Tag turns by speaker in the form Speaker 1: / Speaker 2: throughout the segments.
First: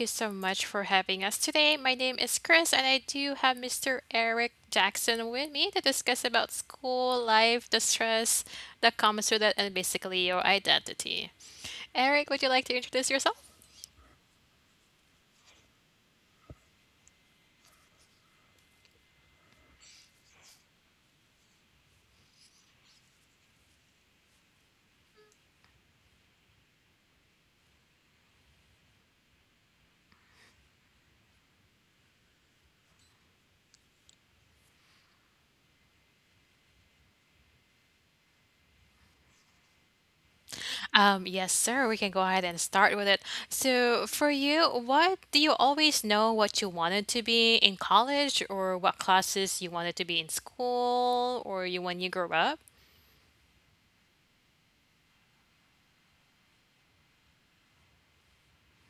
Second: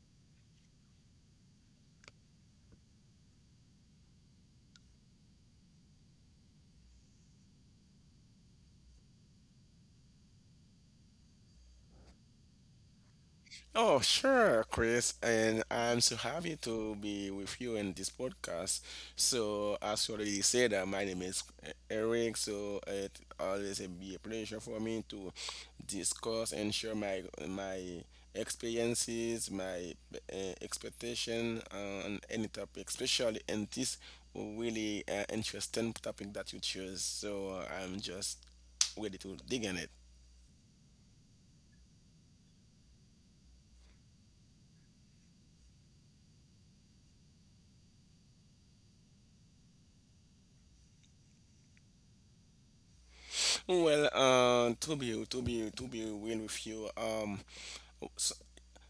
Speaker 1: you so much for having us today. My name is Chris, and I do have Mr. Eric Jackson with me to discuss about school life, the stress that comes with it, and basically your identity. Eric, would you like to introduce yourself?
Speaker 2: Oh, sure, Chris, and I'm so happy to be with you in this podcast. So, as you already said, my name is Eric. So, it always be a pleasure for me to discuss and share my experiences, my expectation on any topic, especially in this really interesting topic that you chose. So, I'm just ready to dig in it.
Speaker 1: Yes, sir. We can go ahead and start with it. So, for you, what do you always know what you wanted to be in college or what classes you wanted to be in school or you when you grew up?
Speaker 2: Well, to be real with you, s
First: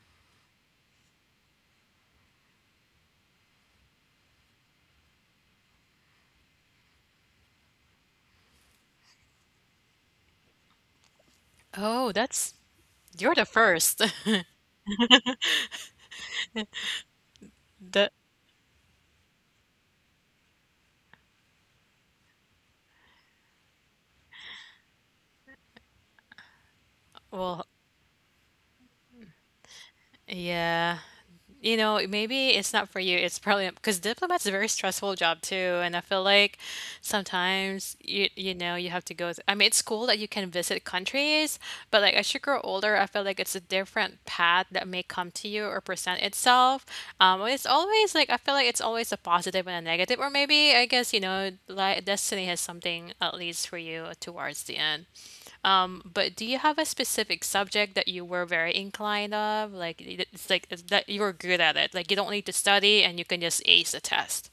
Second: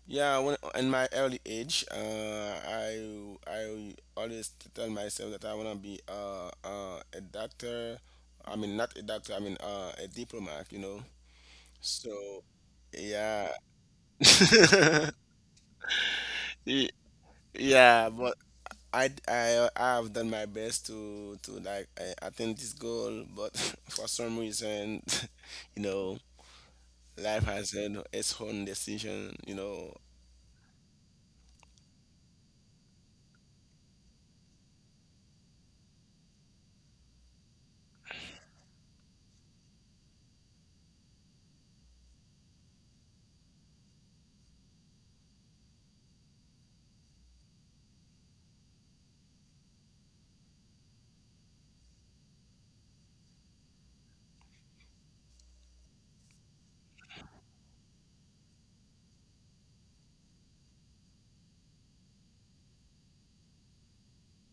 Speaker 2: yeah, when in my early age, I always tell myself that I wanna be a doctor. I mean, not a doctor. I mean, a diplomat. You know.
Speaker 1: Oh,
Speaker 2: So,
Speaker 1: that's you're the
Speaker 2: yeah,
Speaker 1: first.
Speaker 2: Y- yeah,
Speaker 1: That
Speaker 2: but. I have done my best to like attain this goal, but for some reason, you know, life
Speaker 1: well,
Speaker 2: has had its own decision, you know.
Speaker 1: yeah. You know, maybe it's not for you. It's probably because diplomat's a very stressful job too, and I feel like sometimes you know you have to go. I mean, it's cool that you can visit countries, but like as you grow older, I feel like it's a different path that may come to you or present itself. It's always like I feel like it's always a positive and a negative, or maybe I guess like destiny has something at least for you towards the end. But do you have a specific subject that you were very inclined of? Like it's like it's that you're good at it. Like you don't need to study and you can just ace the test.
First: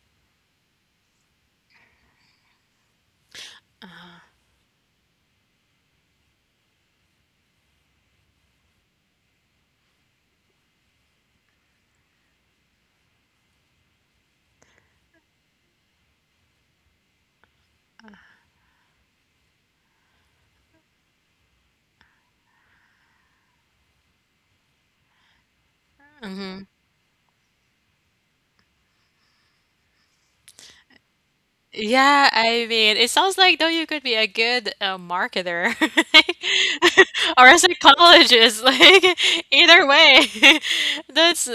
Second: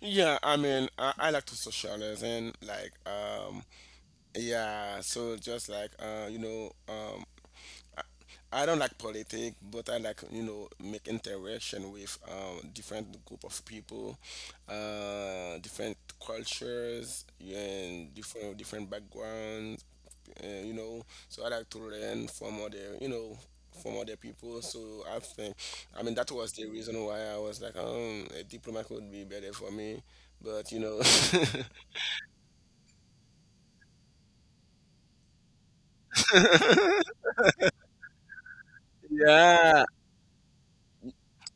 Speaker 2: Yeah, I mean, I like to socialize and like, yeah. So just like, you know, I, I don't like politics, but I like, you know, make interaction with different group of people, different cultures, yeah, and different backgrounds. And you know, so I like to learn from other, you know, from other people, so I think, I mean, that was the reason why I was like, a diploma could be better for me, but you know.
Speaker 1: Yeah, I mean, it sounds like though you could be a good marketer or a psychologist. Like
Speaker 2: Yeah.
Speaker 1: either way, that's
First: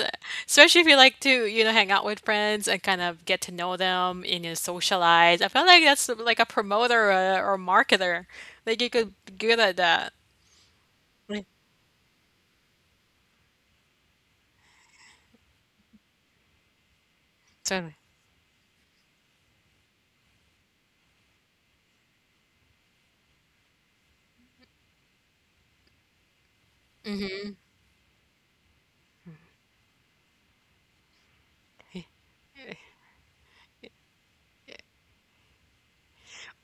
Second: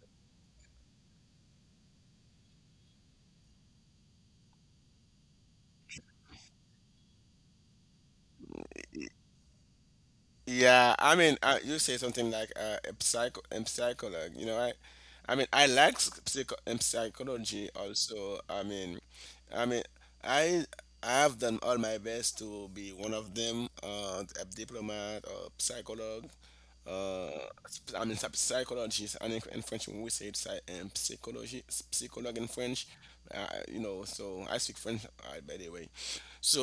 Speaker 1: especially if you like to, you know, hang out with friends and kind of get to know them and you know, socialize. I feel like that's like a promoter or marketer. Like you could be good at that.
Speaker 2: Yeah, I mean, you say something like a psychologue. You know, I mean, I like psychology
Speaker 1: Totally.
Speaker 2: also. I mean, I mean, I I have done all my best to be one of them, a diplomat or psychologue. Uh, I mean, psychologist. And in French, we say psychology, psychologue in French. You know, so I speak French, by the way.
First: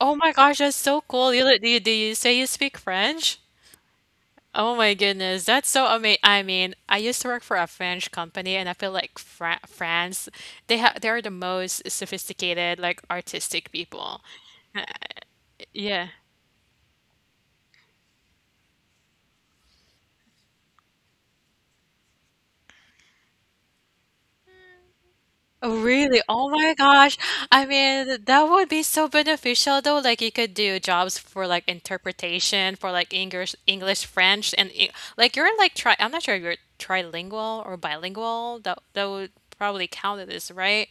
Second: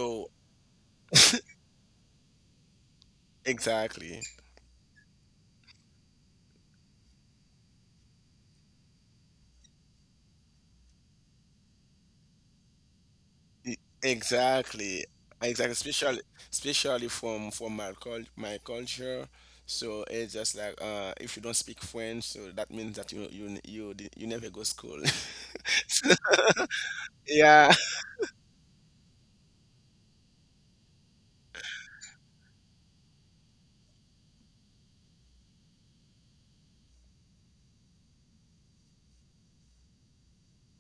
Speaker 1: Oh my gosh, that's so cool. You li do you say you speak French?
Speaker 2: exactly.
Speaker 1: Oh my goodness, that's so amazing! I mean, I used to work for a French company, and I feel like France, they are the most sophisticated, like artistic people.
Speaker 2: Exactly, exactly.
Speaker 1: Yeah.
Speaker 2: Especially from my cul my culture. So it's just like, if you don't speak French, so that means that you never go school.
Speaker 1: Oh, really? Oh my gosh. I
Speaker 2: Yeah.
Speaker 1: mean, that would be so beneficial though. Like you could do jobs for like interpretation for like English, English, French, and like you're like tri I'm not sure if you're trilingual or bilingual. That would probably count as, right?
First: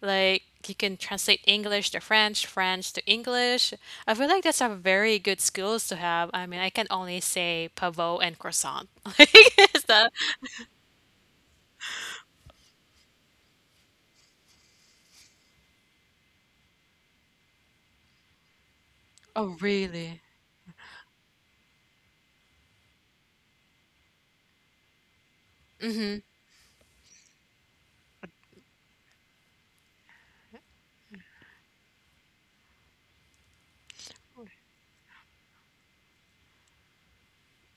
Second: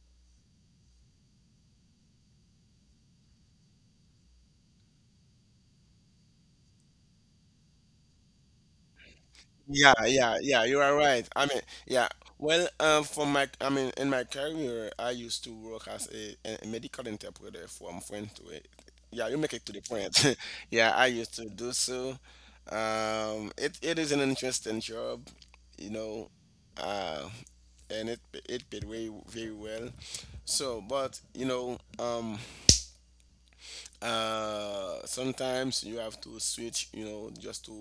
Speaker 1: Like you can translate English to French, French to English. I feel like that's a very good skills to have. I mean, I can only say pavot and croissant. Like, is
Speaker 2: Yeah,
Speaker 1: that?
Speaker 2: yeah, yeah, you are right. I mean, yeah. Well, I mean, in my career, I used to work as a medical interpreter from French to it. Yeah, you make
Speaker 1: Oh,
Speaker 2: it to the
Speaker 1: really?
Speaker 2: point. Yeah, I used to do so. It is an interesting job, you know, uh, and it paid way very well. So, but you know, sometimes you have to switch, you know, just to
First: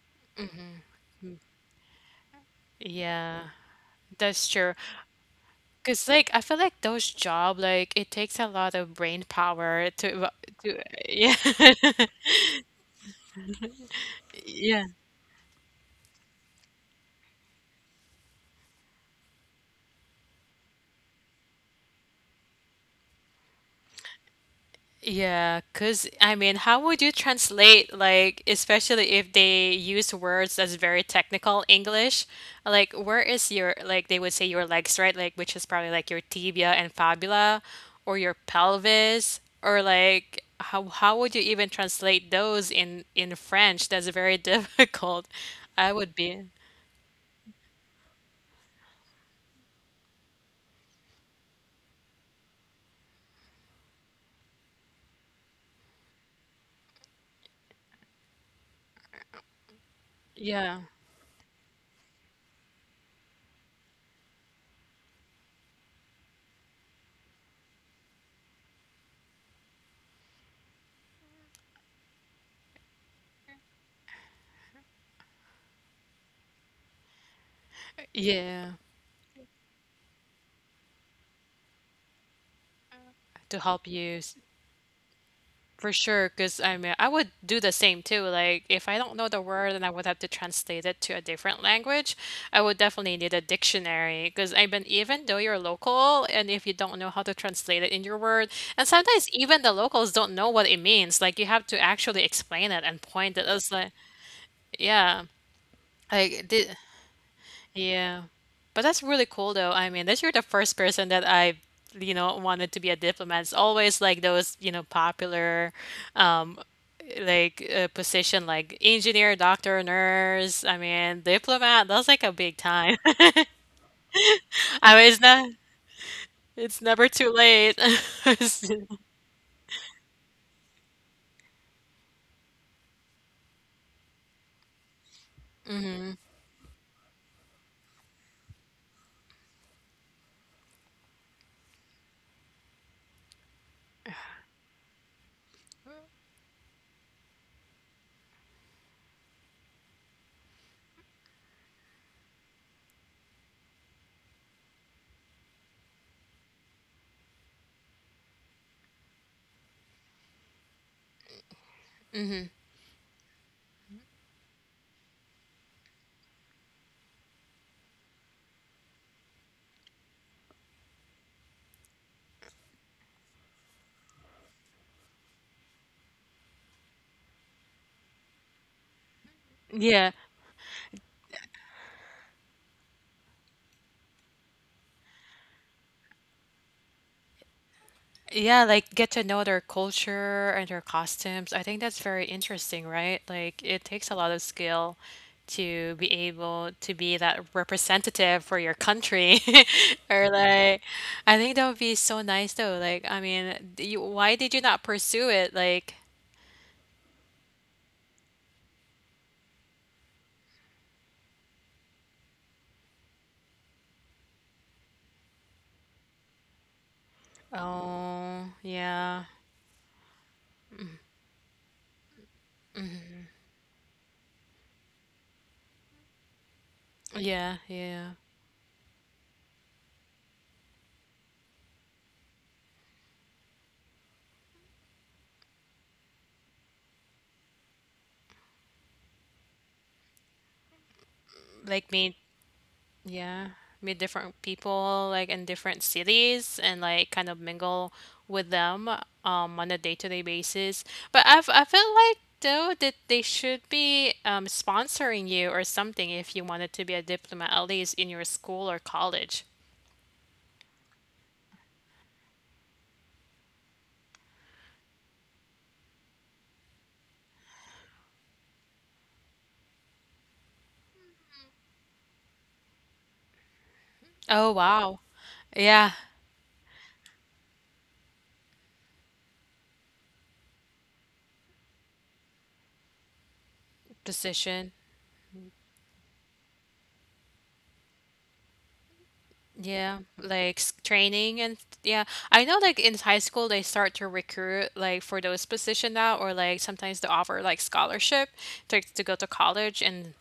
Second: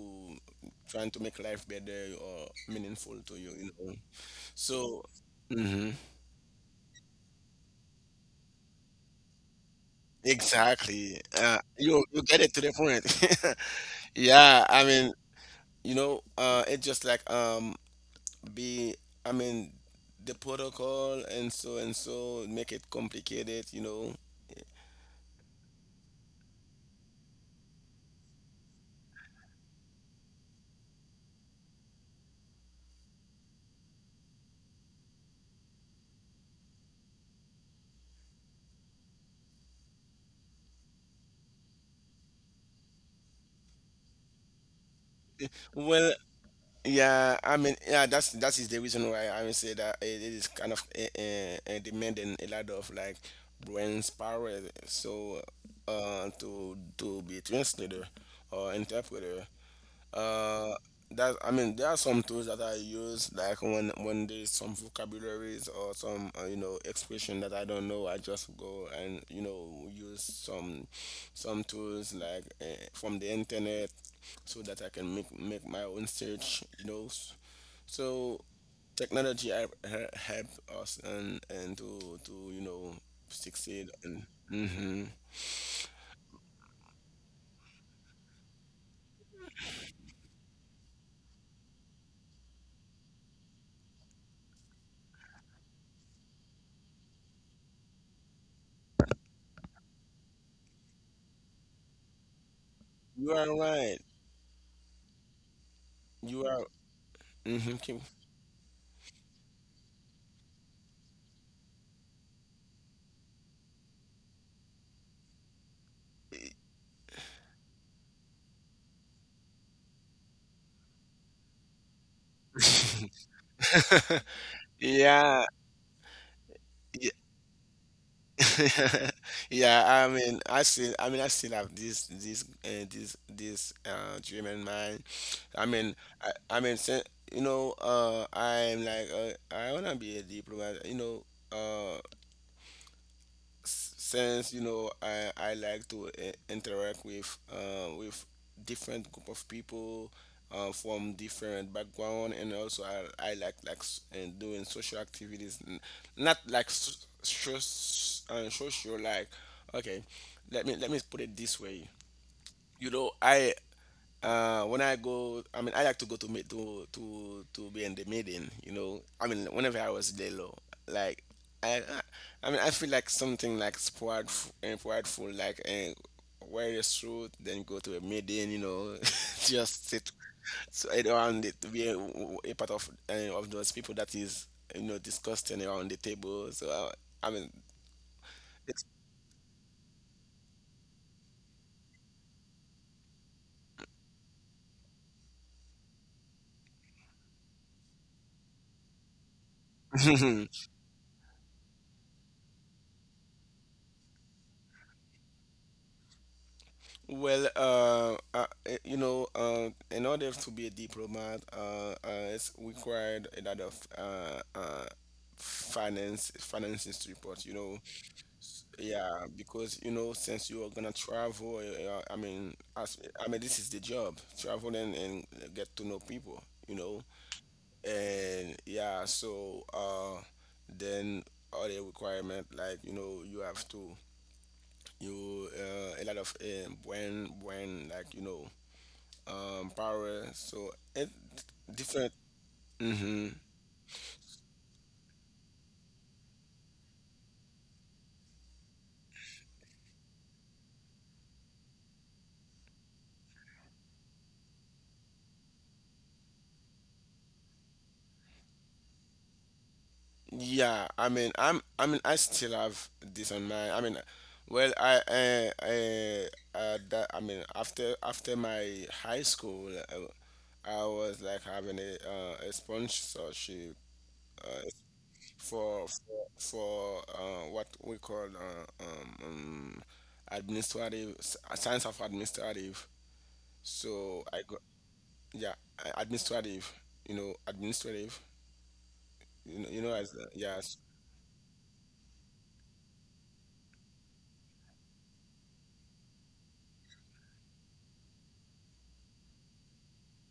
Speaker 2: trying to make life better or meaningful to
Speaker 1: Yeah,
Speaker 2: you, you know,
Speaker 1: that's true.
Speaker 2: so mhm.
Speaker 1: Because like I feel like those job like it takes a lot of brain power to
Speaker 2: Exactly,
Speaker 1: yeah
Speaker 2: you get it to the point. Yeah, I
Speaker 1: yeah
Speaker 2: mean, you know, it's just like, be I mean, the protocol and so make it complicated, you know.
Speaker 1: yeah. Because I mean, how would you translate like especially if they use words that's very technical English? Like where is your like they would say your legs right like which is probably like your tibia and fibula or your pelvis or like how would you even translate those in French? That's very difficult. I
Speaker 2: Well,
Speaker 1: would be
Speaker 2: yeah, I mean, yeah, that is the reason why I would say that it is kind of demanding a lot of like brain power. So, to be a translator or interpreter. Uh,
Speaker 1: yeah.
Speaker 2: that I mean, there are some tools that I use, like when there's some vocabularies or some, you know, expression that I don't know, I just go and, you know, use some tools like, from the internet, so that I can make my own search. You know. So
Speaker 1: Yeah,
Speaker 2: technology help us and to, you know,
Speaker 1: to
Speaker 2: succeed.
Speaker 1: help
Speaker 2: And
Speaker 1: you
Speaker 2: hmm,
Speaker 1: for sure. Because I mean, I would do the same too. Like, if I don't know the word and I would have to translate it to a different language, I would definitely need a dictionary. Because I mean, even though you're local, and if you don't know how to translate it in your word, and sometimes even the locals don't know what it means. Like, you have to actually explain it and
Speaker 2: you
Speaker 1: point
Speaker 2: are
Speaker 1: it. It's
Speaker 2: right.
Speaker 1: like, yeah,
Speaker 2: You
Speaker 1: like
Speaker 2: are.
Speaker 1: did. Yeah. But that's really cool though. I mean, that you're the first person that I, you know, wanted to be a diplomat. It's always like those, you know, popular um like position like engineer, doctor, nurse. I mean, diplomat, that's like a big
Speaker 2: Mm-hmm.
Speaker 1: time. I mean, it's
Speaker 2: yeah.
Speaker 1: not it's
Speaker 2: Yeah,
Speaker 1: never too late.
Speaker 2: yeah. I mean, I still, I mean, I still have this dream in mind. I mean, I mean, you know, I'm like, I wanna be a diplomat. You know. uh, since, you know, I like to, interact with, with different group of people, from different background. And also I like and doing social activities, not so, social like, okay, let me put it this way. You know, I, when I go, I mean, I like to go to meet to be in the meeting. You know, I mean, whenever I was there, low, like, I, I I mean, I feel like something like prideful, prideful, like, and wear the suit, then go to a meeting. You know. Just sit,
Speaker 1: Yeah.
Speaker 2: so around it to be a part of, of those people that is, you know, discussing around the table. So I mean,
Speaker 1: Yeah,
Speaker 2: it's.
Speaker 1: like get to know their culture and their costumes. I think that's very interesting, right? Like it takes a lot of skill to be able to be that representative for your country. Or like I think that would be so nice though. Like I mean, you, why did you not pursue it? Like,
Speaker 2: Well, you know, in order to be a diplomat, it's required a lot of, finance financing support. You know.
Speaker 1: oh,
Speaker 2: Yeah,
Speaker 1: yeah.
Speaker 2: because, you know, since you are gonna travel, I mean, as, I mean, this is the job, travel and get to know people. You know.
Speaker 1: Yeah, yeah.
Speaker 2: And yeah, so, then other requirement, like, you know, you have to, you a lot of, when like, you know, power, so it
Speaker 1: Like
Speaker 2: different.
Speaker 1: me
Speaker 2: Hmm.
Speaker 1: yeah, meet different people like in different cities and like kind of mingle with them on a day-to-day basis. But I've I feel like though that they should be sponsoring you or something if you wanted to be a diplomat, at least in your school or college.
Speaker 2: Yeah, I mean, I'm, I mean, I still have this on my, I mean, well, I, that, I mean, after my high school, I was like having a, a sponsorship, uh,
Speaker 1: Oh wow.
Speaker 2: for
Speaker 1: Yeah,
Speaker 2: what we call, administrative, science of administrative. So I got,
Speaker 1: position.
Speaker 2: yeah, administrative, you know, administrative. You know,
Speaker 1: Yeah,
Speaker 2: as
Speaker 1: like
Speaker 2: yes.
Speaker 1: training and yeah, I know like in high school they start to recruit like for those position now or like sometimes they offer like scholarship to go to college and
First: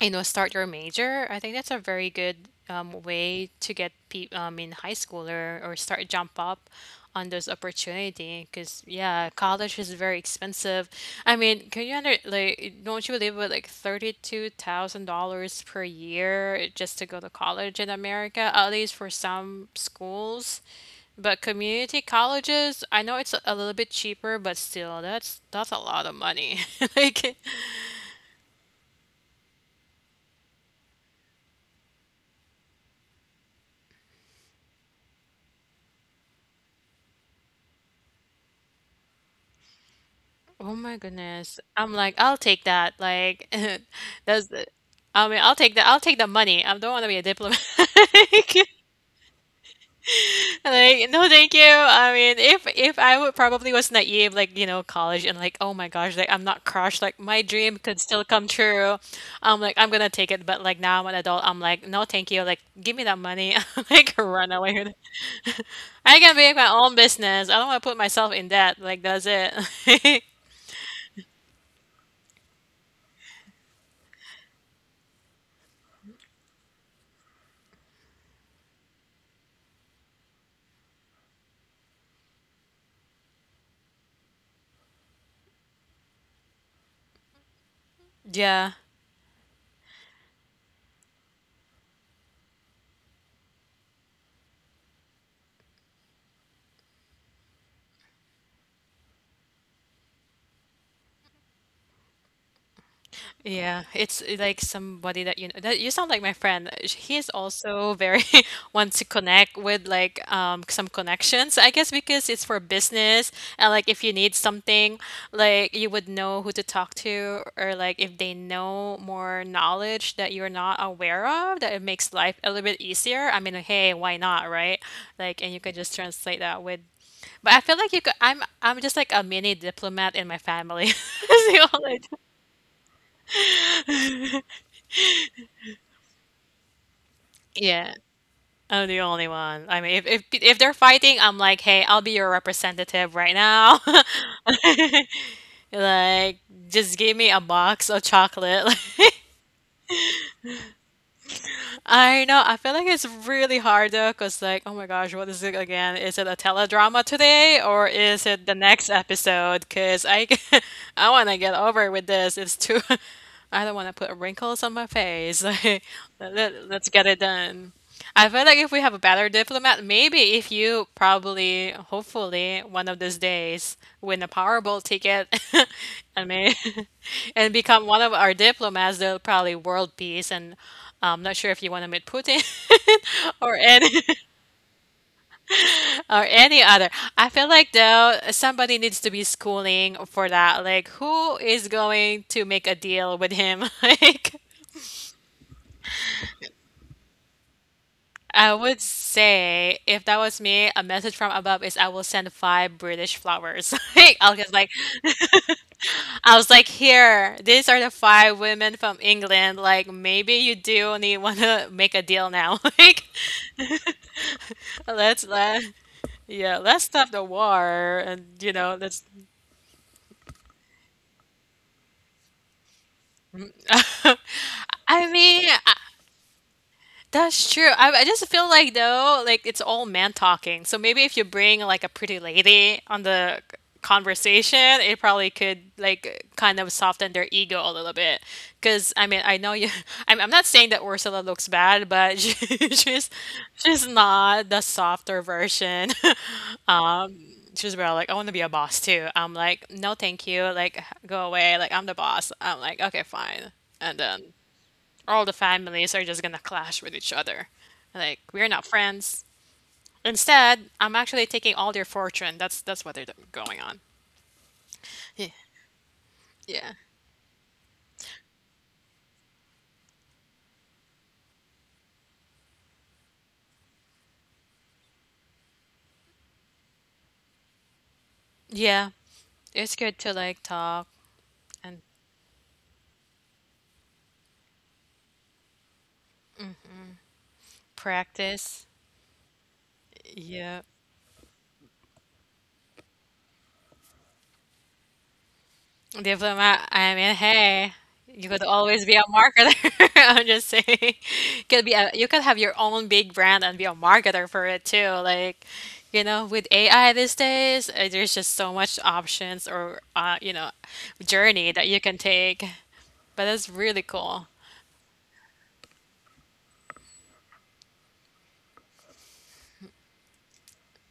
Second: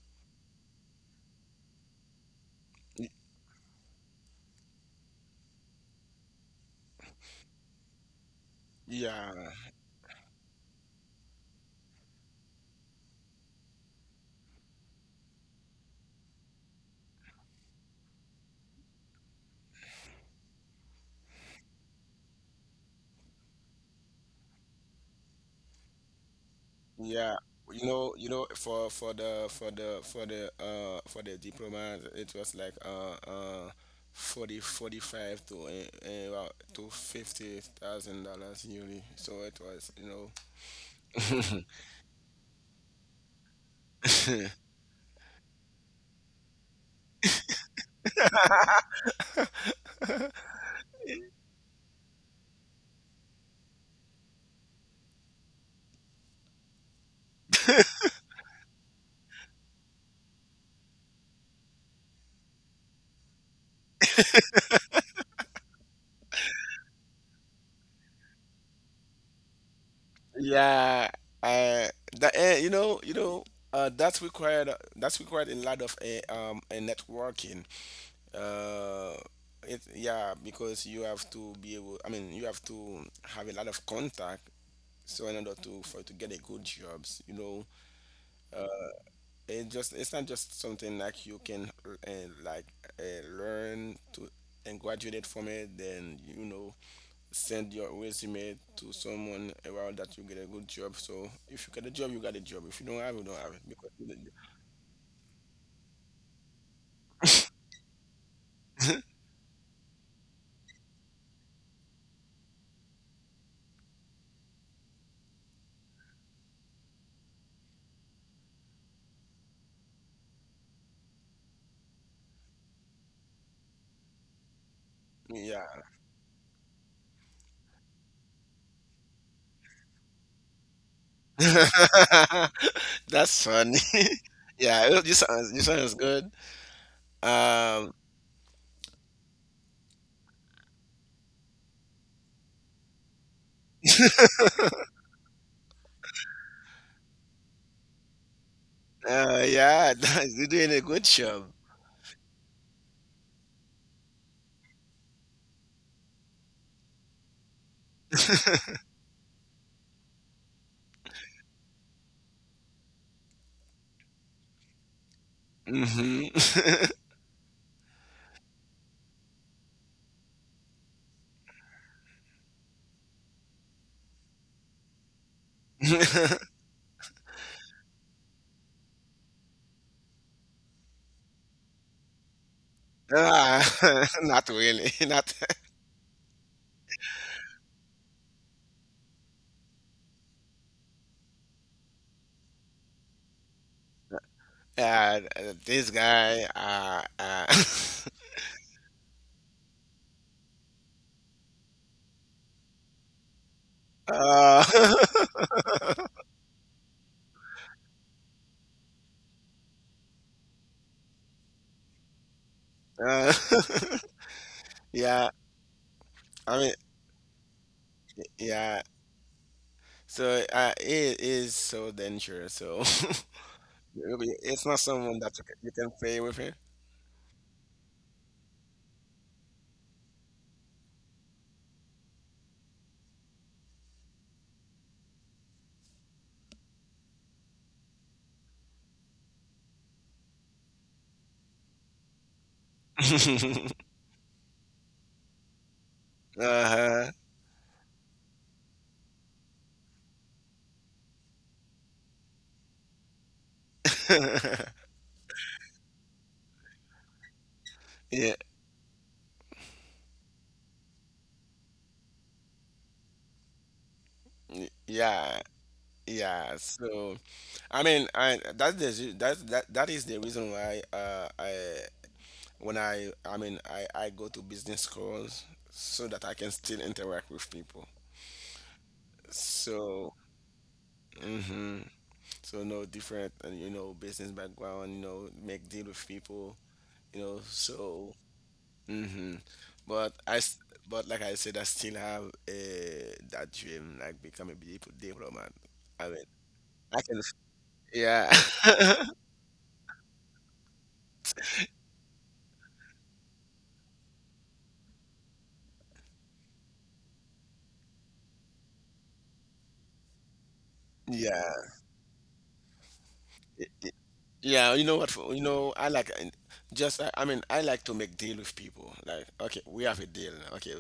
Speaker 1: you know, start your major. I think that's a very good
Speaker 2: Y-
Speaker 1: way to get people in high school or start jump up on those opportunity. Because yeah,
Speaker 2: yeah,
Speaker 1: college is very expensive. I mean, can you under like don't you live with like $32,000 per year just to go to college in America? At least for some schools. But community colleges, I know it's a little bit cheaper, but still, that's a lot of money.
Speaker 2: yeah.
Speaker 1: Like,
Speaker 2: You know, for the diploma, it was like, 45 to, well, to $50,000 yearly. So it was, you know.
Speaker 1: oh my goodness. I'm like, I'll take that. Like, that's the, I mean, I'll take that. I'll take the money. I don't want to be a diplomat. Like, no, thank you. I mean, if I would probably was naive, like, you know, college and like, oh my gosh, like I'm not crushed. Like my dream could still come true. I'm like, I'm gonna take it. But like now I'm an adult. I'm like, no, thank you. Like, give me that money. Like, run away with it. I can make my own business. I don't want to put myself in debt. Like, that's it.
Speaker 2: Yeah, uh, that, you know, that's required. That's required in a lot of, networking. Uh it Yeah, because you have to be able, I mean, you have to have a lot of contact, so in order to for to get a good jobs, you know.
Speaker 1: Yeah.
Speaker 2: uh it's not just something like you can, like, learn to and graduate from it, then, you know, send your resume to someone around that you get a good job. So if you get a job, you got a job, if you don't have, you don't have it.
Speaker 1: Yeah,
Speaker 2: Because
Speaker 1: it's eh, like somebody that you know that you sound like my friend. He's also very wants to connect with like some connections, I guess because it's for business and like if you need something, like you would know who to talk to or like if they know more knowledge that you're not aware of, that it makes life a little bit easier. I mean, hey, why not, right? Like and you could
Speaker 2: yeah.
Speaker 1: just translate that with but I feel like you could I'm just like a mini diplomat in my family. That's the only-
Speaker 2: That's funny. Yeah, this sounds, you sounds good. Um,
Speaker 1: Yeah. I'm the only one. I mean, if if they're fighting, I'm like, hey, I'll be your representative right now. Like, just give me a box of chocolate.
Speaker 2: yeah, you're doing a good job.
Speaker 1: I know. I feel like it's really hard though, cause like, oh my gosh, what is it again? Is it a teledrama today or is it the next episode? Cause I I want to get over with this. It's too. I don't want to put wrinkles on my face. Like,
Speaker 2: Hmm.
Speaker 1: let's get it done. I feel like if we have a better diplomat, maybe if you probably, hopefully, one of these days win a Powerball ticket and may and become one of our diplomats, they'll probably world peace. And I'm not sure if you want to meet Putin or
Speaker 2: Ah,
Speaker 1: any
Speaker 2: not really. Not,
Speaker 1: or any other. I feel like though somebody needs to be schooling for that. Like, who is going to make a deal with him? Like,
Speaker 2: uh, this guy.
Speaker 1: I would say if that was me, a message from above is I will send five British flowers. Like, I was
Speaker 2: Uh,
Speaker 1: like, I was like, here, these are the five women from England. Like, maybe you do need want to make a deal now. Like,
Speaker 2: uh,
Speaker 1: let's
Speaker 2: yeah,
Speaker 1: let yeah,
Speaker 2: I mean,
Speaker 1: let's stop the war, and you know,
Speaker 2: yeah.
Speaker 1: let's.
Speaker 2: So, it is so dangerous. So it's not
Speaker 1: I
Speaker 2: someone that
Speaker 1: mean,
Speaker 2: you can, play with
Speaker 1: that's true. I just feel like though, like it's all man talking. So maybe if you bring like a pretty lady on the conversation, it probably could like kind of soften their ego a little bit. Because I mean, I know you. I'm not saying that Ursula looks bad, but she's
Speaker 2: it.
Speaker 1: she's not the softer version.
Speaker 2: Uh-huh.
Speaker 1: She's about like, I want to be a boss too. I'm like, no, thank you. Like, go away. Like, I'm the boss. I'm like, okay, fine. And then all the families are just gonna clash with each other. Like,
Speaker 2: Yeah,
Speaker 1: we're not friends. Instead, I'm actually taking all their fortune. That's what they're going on. Yeah.
Speaker 2: yeah, yeah.
Speaker 1: Yeah.
Speaker 2: So. I mean, I that is the reason why, I, when I mean, I go to business schools so that I can still interact with people.
Speaker 1: Yeah. It's good to
Speaker 2: So,
Speaker 1: like talk and
Speaker 2: hmm, so no different, you know, business background, you know, make deal with people, you know. So,
Speaker 1: practice.
Speaker 2: hmm, but I
Speaker 1: Yeah.
Speaker 2: s- but like I said, I still have a that dream, like become a diplomat. I mean,
Speaker 1: Diplomat, I
Speaker 2: I
Speaker 1: mean,
Speaker 2: can,
Speaker 1: hey, you
Speaker 2: yeah,
Speaker 1: could always be a marketer. I'm just saying, could be a, you could have your own big brand and be a marketer for it too. Like, you know, with AI these days, there's just so much options or you know, journey
Speaker 2: yeah.
Speaker 1: that you can take. But that's really cool.
Speaker 2: Yeah, you know what? You know, I like, and just I mean, I like to make deal with people. Like, okay, we have a deal. Okay,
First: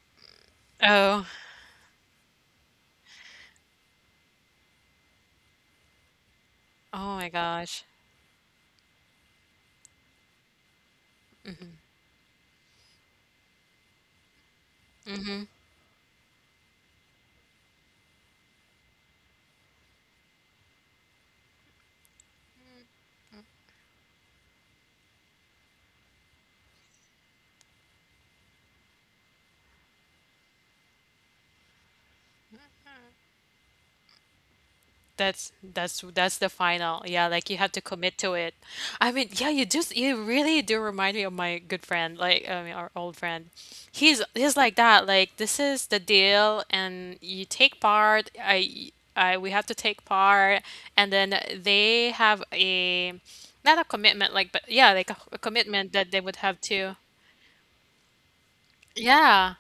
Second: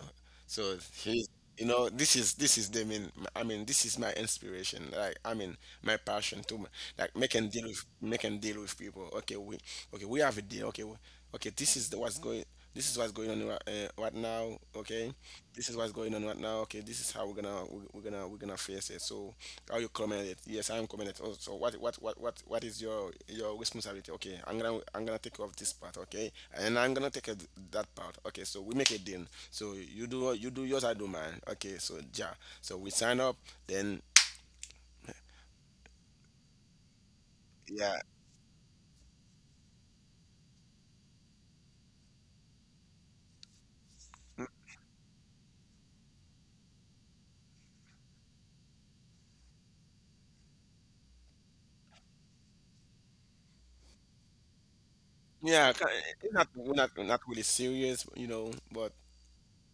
Speaker 2: so
Speaker 1: Oh,
Speaker 2: he's, you know, this is the mean, I mean, this is my inspiration. Like, I mean, my passion to, like,
Speaker 1: oh my
Speaker 2: making deal with
Speaker 1: gosh.
Speaker 2: people. Okay, we okay, we have a deal. Okay, okay, this is the, what's going this is what's going on right, right now. Okay, this is what's going on right now. Okay, this is how we're gonna face it. So how you comment it? Yes, I'm comment it. Oh, so what is your responsibility? Okay, I'm gonna take care of this part. Okay, and I'm gonna take care of that part. Okay, so we make a deal. So you do, yours, I do mine. Okay, so yeah, so we sign up. Then
Speaker 1: That's the final. Yeah, like you have to
Speaker 2: yeah.
Speaker 1: commit to it. I mean, yeah, you just you really do remind me of my good friend, I mean, our old friend. He's like that. Like this is the deal, and you take part. I we have to take part, and then they have a not a commitment, like but yeah, like a
Speaker 2: yeah, ki-
Speaker 1: commitment that they
Speaker 2: it's
Speaker 1: would
Speaker 2: not,
Speaker 1: have
Speaker 2: we're
Speaker 1: to.
Speaker 2: not really serious, you know, but.
Speaker 1: Yeah.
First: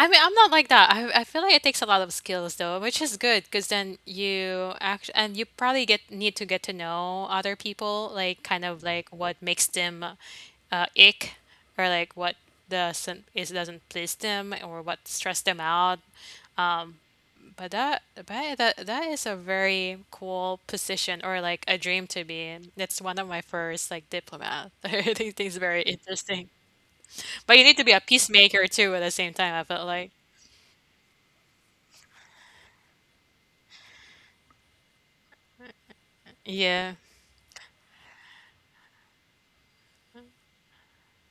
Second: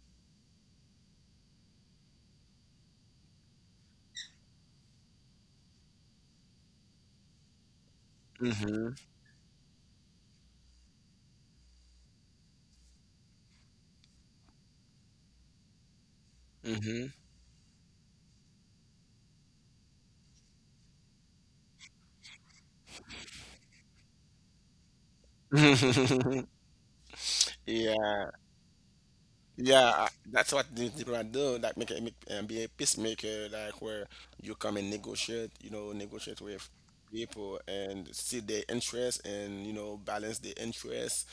Speaker 1: I mean, I'm not like that. I feel like it takes a lot of skills though, which is good because then you act and you probably get need to get to know other people, like kind of
Speaker 2: Hmm.
Speaker 1: like what makes them ick or like what doesn't is doesn't please them or what stress them out. Um, but that that is a very cool position or like a dream to be in. That's one of my first like diplomat. I think it's very
Speaker 2: Hmm.
Speaker 1: interesting. But you need to be a
Speaker 2: Yeah.
Speaker 1: peacemaker too at the same time, I felt
Speaker 2: Yeah,
Speaker 1: like.
Speaker 2: that's what these people are doing. Like, make, be a peacemaker, like where you come and negotiate, you know, negotiate with
Speaker 1: Yeah.
Speaker 2: people and see their interests and, you know, balance the interests,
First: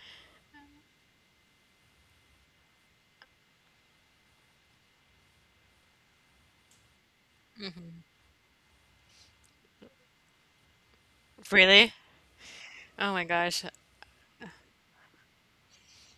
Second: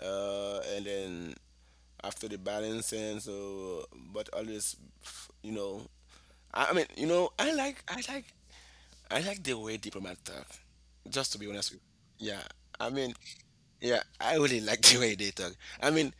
Speaker 2: and then after the balancing, so, but always, you know, I mean, you know, I like the way diplomat talk. Just to be honest with
Speaker 1: Really?
Speaker 2: you, yeah. I mean,
Speaker 1: Oh my gosh.
Speaker 2: yeah, I really like the way they talk. I mean,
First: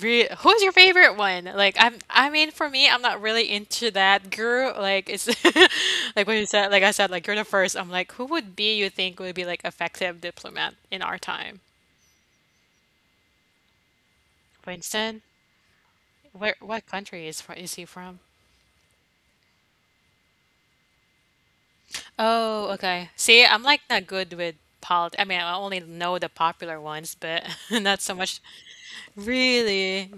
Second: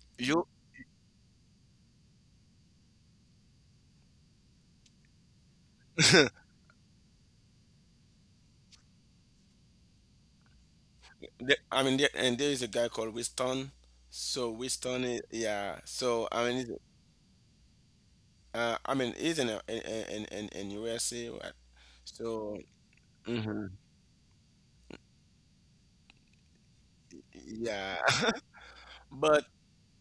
Speaker 1: Re
Speaker 2: you
Speaker 1: Who's your favorite one? Like I mean for me, I'm not really into that girl. Like it's like when you said like I said, like you're the first. I'm like, who would be you think would be like effective diplomat in our time?
Speaker 2: I mean, there, and there is a guy called Winston. So Winston,
Speaker 1: Winston?
Speaker 2: is, yeah.
Speaker 1: Where what country is he from?
Speaker 2: He's in a, in, in USA, right?
Speaker 1: Oh,
Speaker 2: So
Speaker 1: okay. See, I'm like
Speaker 2: mhm,
Speaker 1: not good with politics. I mean, I only know the popular ones, but not so
Speaker 2: yeah,
Speaker 1: much.
Speaker 2: but
Speaker 1: Really?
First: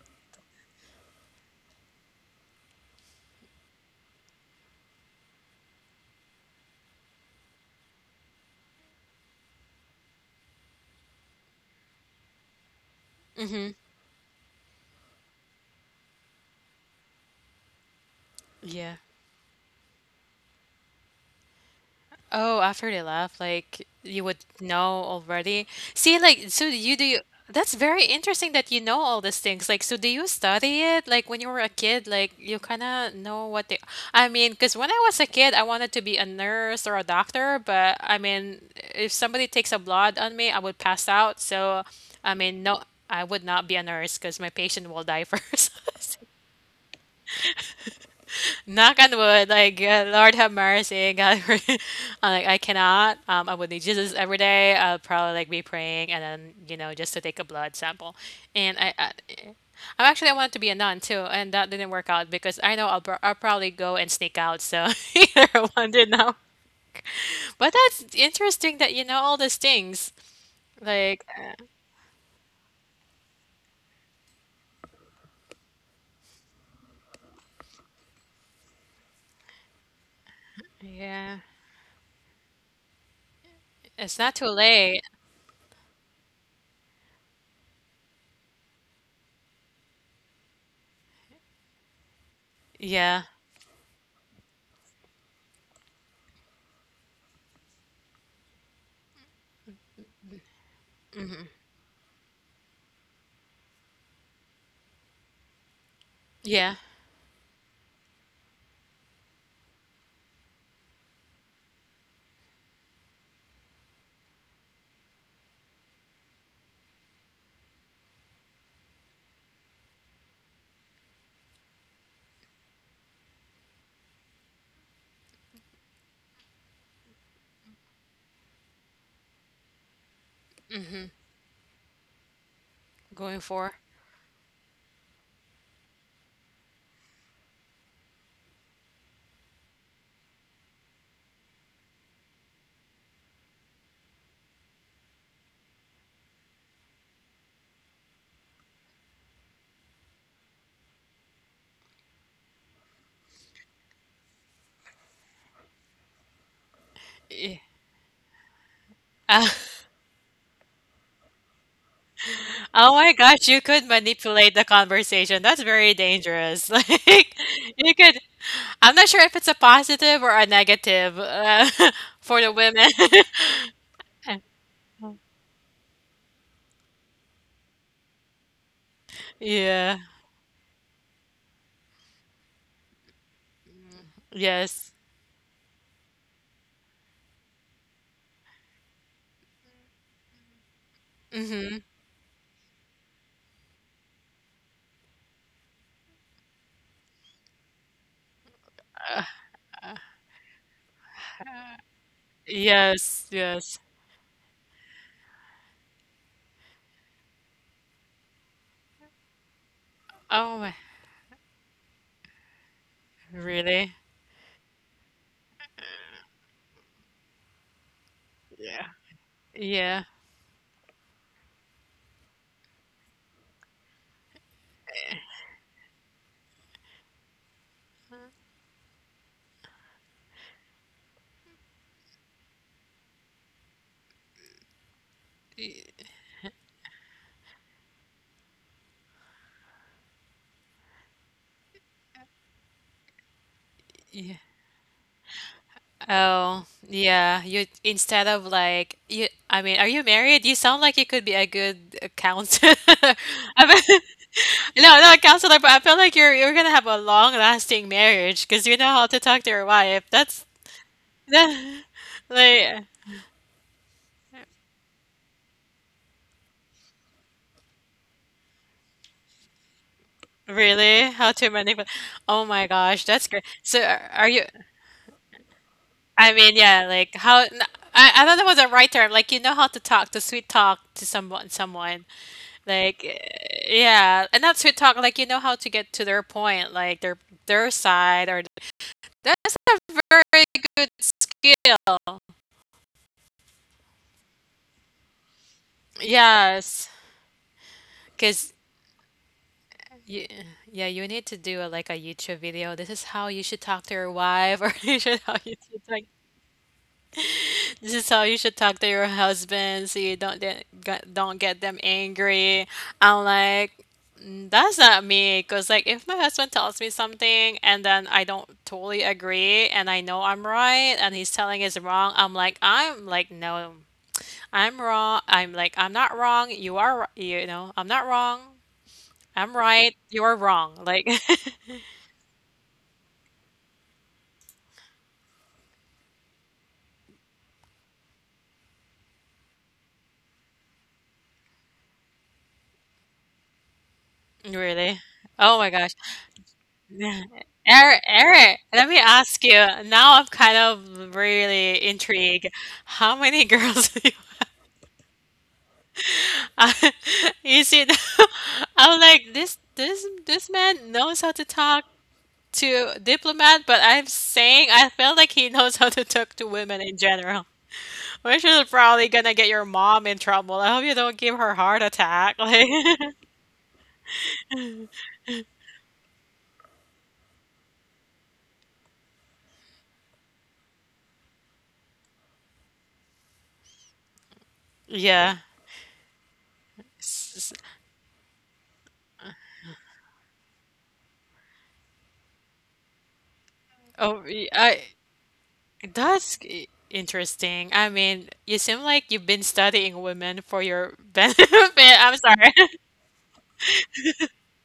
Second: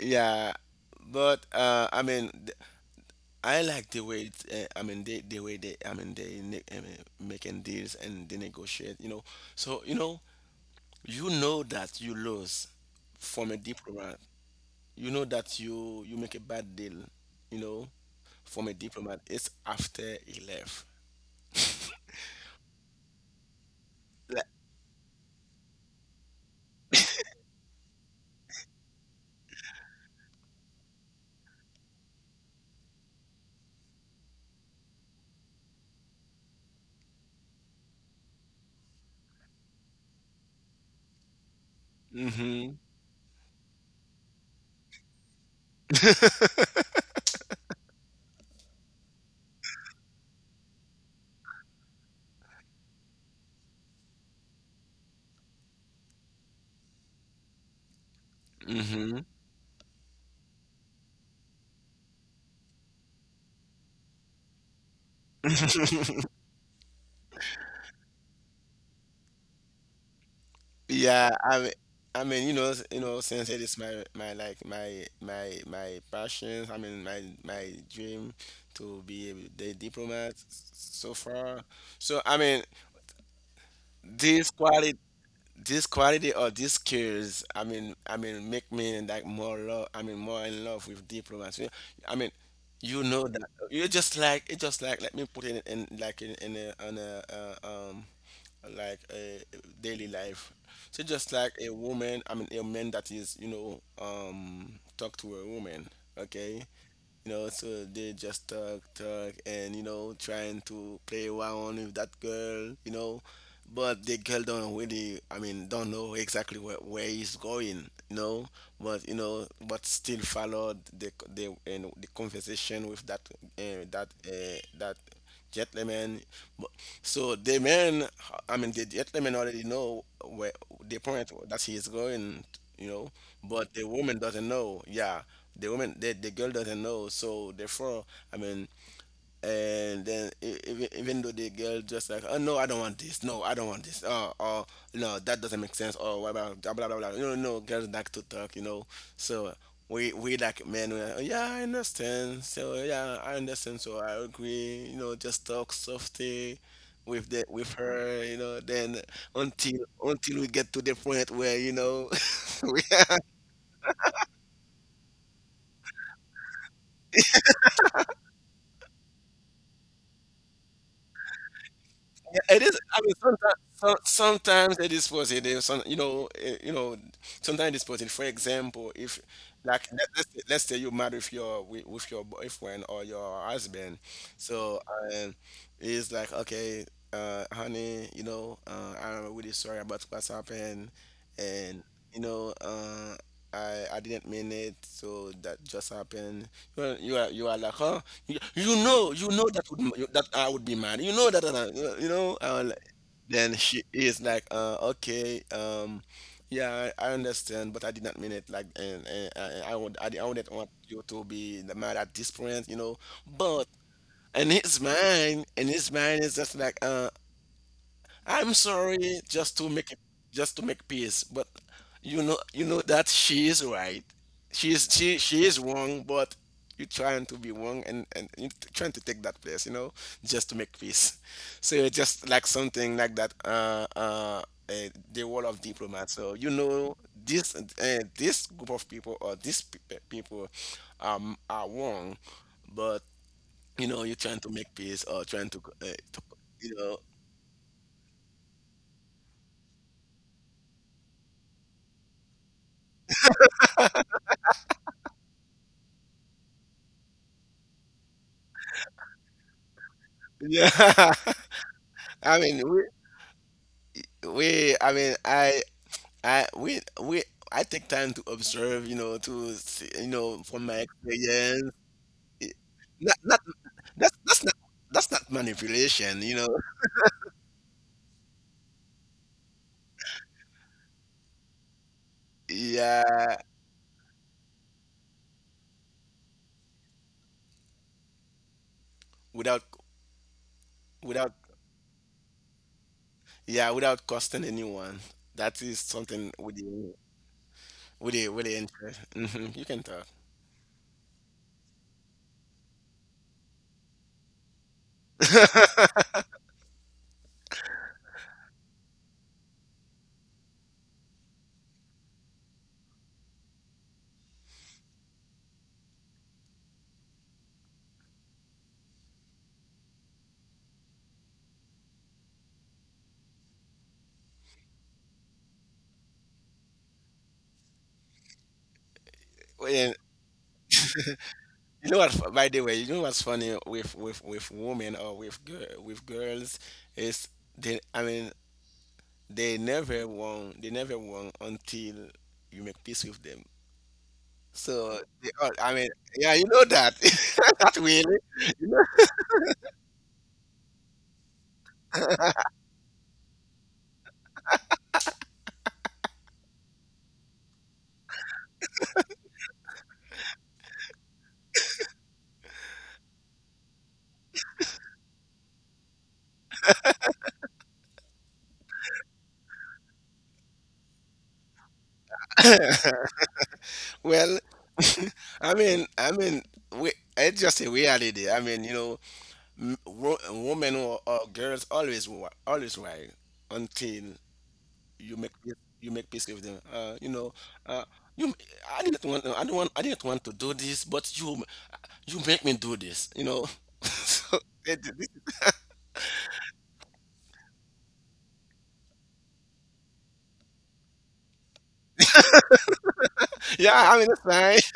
Speaker 2: yeah, but I mean, th- I like the way it's, I mean, they the way they I mean they ne- I mean, making deals and they negotiate. So you know, you know that you lose from a diplomat, you know that you make a bad deal, you know, from a
Speaker 1: Yeah.
Speaker 2: diplomat. It's after he left.
Speaker 1: Oh, after they laugh, like you would
Speaker 2: Like,
Speaker 1: know already. See, like, so you do. You, that's very interesting that you know all these things. Like, so do you study it? Like, when you were a kid, like, you kind of know what they. I mean, because when I was a kid, I wanted to be a nurse or a doctor, but I mean, if somebody takes a blood on me, I would pass out. So, I
Speaker 2: mm-hmm,
Speaker 1: mean, no, I would not be a nurse because my patient will die first. Knock on wood, like Lord have mercy, God, I'm like I cannot. I would need Jesus every day. I'll probably like be praying, and then you know just to take a blood sample. And
Speaker 2: mm-hmm.
Speaker 1: I actually I wanted to be a nun too, and that didn't work out because I know I'll, I'll probably go and sneak out. So either one did not. But that's interesting that you know all these things. Like,
Speaker 2: Yeah, I mean, you know, s- you know, since it is my passion. My my dream to be a, the diplomat, so
Speaker 1: yeah,
Speaker 2: far. So I mean,
Speaker 1: it's not
Speaker 2: this
Speaker 1: too
Speaker 2: quality,
Speaker 1: late.
Speaker 2: this quality or these skills make me like more love, more in love with diplomacy. I mean you know
Speaker 1: Yeah,
Speaker 2: that You just like it. Just like, let me put it in, like in a on a like a daily life. So just like a woman, a man that is, talk to a woman, okay?
Speaker 1: yeah,
Speaker 2: So they just talk, talk, and, you know, trying to play around with that girl. You know, but the girl don't really, don't know exactly where he's going. You know, but still followed the conversation with that gentleman. So the man, the gentleman already know where the point that he is going, you know,
Speaker 1: going
Speaker 2: but the
Speaker 1: for.
Speaker 2: woman doesn't know. Yeah, the woman, the girl doesn't know. So therefore, I mean, and then even though the girl just like, oh no, I don't want this, no I don't want this, oh, or no, that doesn't make sense, or what about blah blah blah blah, you know, no, girls like to talk, you know. So we like men, we're like, yeah I understand, so yeah I understand, so I agree, you know, just talk softly
Speaker 1: Yeah.
Speaker 2: with her, you know. Then until until we get to the point where, you know, we.
Speaker 1: Oh my gosh, you could manipulate the conversation. That's very dangerous. Like you could I'm not sure if it's a positive or a negative for the
Speaker 2: Yeah, it is.
Speaker 1: women.
Speaker 2: Sometimes it is positive. Sometimes it's positive. For example, if, like,
Speaker 1: Yeah.
Speaker 2: let's say you marry with with your boyfriend or your husband. so
Speaker 1: Yes.
Speaker 2: um, it's like, okay, honey, you know, I'm really sorry about what's happened,
Speaker 1: Mm-hmm.
Speaker 2: and, you know, I didn't mean it, so that just happened. You are like, huh? You know that would, that I would be mad. You know that, you know, I will.
Speaker 1: Yes.
Speaker 2: Then
Speaker 1: Yes.
Speaker 2: she is like, okay, yeah, I understand, but I did not mean it. Like, and I would, I wouldn't
Speaker 1: Oh,
Speaker 2: want
Speaker 1: my-
Speaker 2: you to be mad at this point, you know. But
Speaker 1: really?
Speaker 2: in his mind, it's just like, I'm
Speaker 1: Yeah.
Speaker 2: sorry, just to make,
Speaker 1: Yeah.
Speaker 2: just to make peace. But you know, you know that she is right. She is, she is wrong, but you're trying to be wrong, and you're trying to take that place, you know, just to make peace. So it's just like something like that, the world of diplomats. So, you know, this group of people, or people, um, are wrong, but you know, you're trying to make peace, or trying to, to,
Speaker 1: Oh,
Speaker 2: you know.
Speaker 1: yeah. You instead of like you, I mean, are you married? You sound like you could be a good accountant. No, no, counselor, but I feel like you're gonna have a long lasting marriage because you know how to talk to your wife. That's
Speaker 2: Yeah,
Speaker 1: that,
Speaker 2: I mean,
Speaker 1: like
Speaker 2: we, I mean, I, we, I take time to observe, you know, to see, you know, from my
Speaker 1: really how to
Speaker 2: experience.
Speaker 1: manipulate. Oh
Speaker 2: It-
Speaker 1: my gosh,
Speaker 2: Not,
Speaker 1: that's
Speaker 2: not,
Speaker 1: great. So are
Speaker 2: that's,
Speaker 1: are
Speaker 2: that's
Speaker 1: you?
Speaker 2: not, that's not manipulation,
Speaker 1: I
Speaker 2: you know.
Speaker 1: mean, yeah, like how? I don't know what the right term. Like you know how to talk, to sweet talk to someone, someone like
Speaker 2: Yeah,
Speaker 1: eh, yeah, and not sweet talk. Like you know how to get to their point, like their side, or
Speaker 2: without,
Speaker 1: that's a very good
Speaker 2: without,
Speaker 1: skill.
Speaker 2: yeah, without costing anyone. That is something really,
Speaker 1: Yes,
Speaker 2: really, really
Speaker 1: because
Speaker 2: interesting. You can talk.
Speaker 1: you, yeah, you need to do a, like a YouTube video. This is how you should talk to your wife, or you should how you should talk, this is how you should talk to your husband, so you don't get, don't get them angry. I'm like, "Mm, that's not me, because like if my husband tells me something and then I don't totally agree, and I know I'm right, and he's telling is wrong, I'm like, no, I'm wrong. I'm like, I'm not wrong. You are, you know, I'm not wrong.
Speaker 2: Well,
Speaker 1: I'm
Speaker 2: yeah.
Speaker 1: right. You're wrong. Like.
Speaker 2: You know what? By the way, you know what's funny with women, or with girl, with girls, is they. They never won. They never won until you make peace with them. So
Speaker 1: Really?
Speaker 2: they all,
Speaker 1: Oh my
Speaker 2: I mean,
Speaker 1: gosh.
Speaker 2: Yeah, you know that. Not
Speaker 1: Eric,
Speaker 2: really.
Speaker 1: Eric,
Speaker 2: You
Speaker 1: let me ask you. Now I'm kind of really intrigued. How many girls do you I- you see, I'm like this man knows how to talk to diplomat, but I'm saying I feel like he knows how to talk to women in general, which is probably gonna get your mom in trouble. I hope you don't give her heart attack.
Speaker 2: know, well, I mean, we, it's just a reality. I mean, you know, women, or girls, always right until
Speaker 1: Like,
Speaker 2: you make
Speaker 1: yeah.
Speaker 2: peace, you make peace with them. You know,
Speaker 1: S- s-
Speaker 2: uh, you. I didn't want, I don't want, I didn't want to do this, but you make me do this, you know.
Speaker 1: Oh,
Speaker 2: So it.
Speaker 1: I that's interesting. I mean, you seem like you've been studying women for your benefit. I'm sorry.
Speaker 2: Yeah, I mean, that's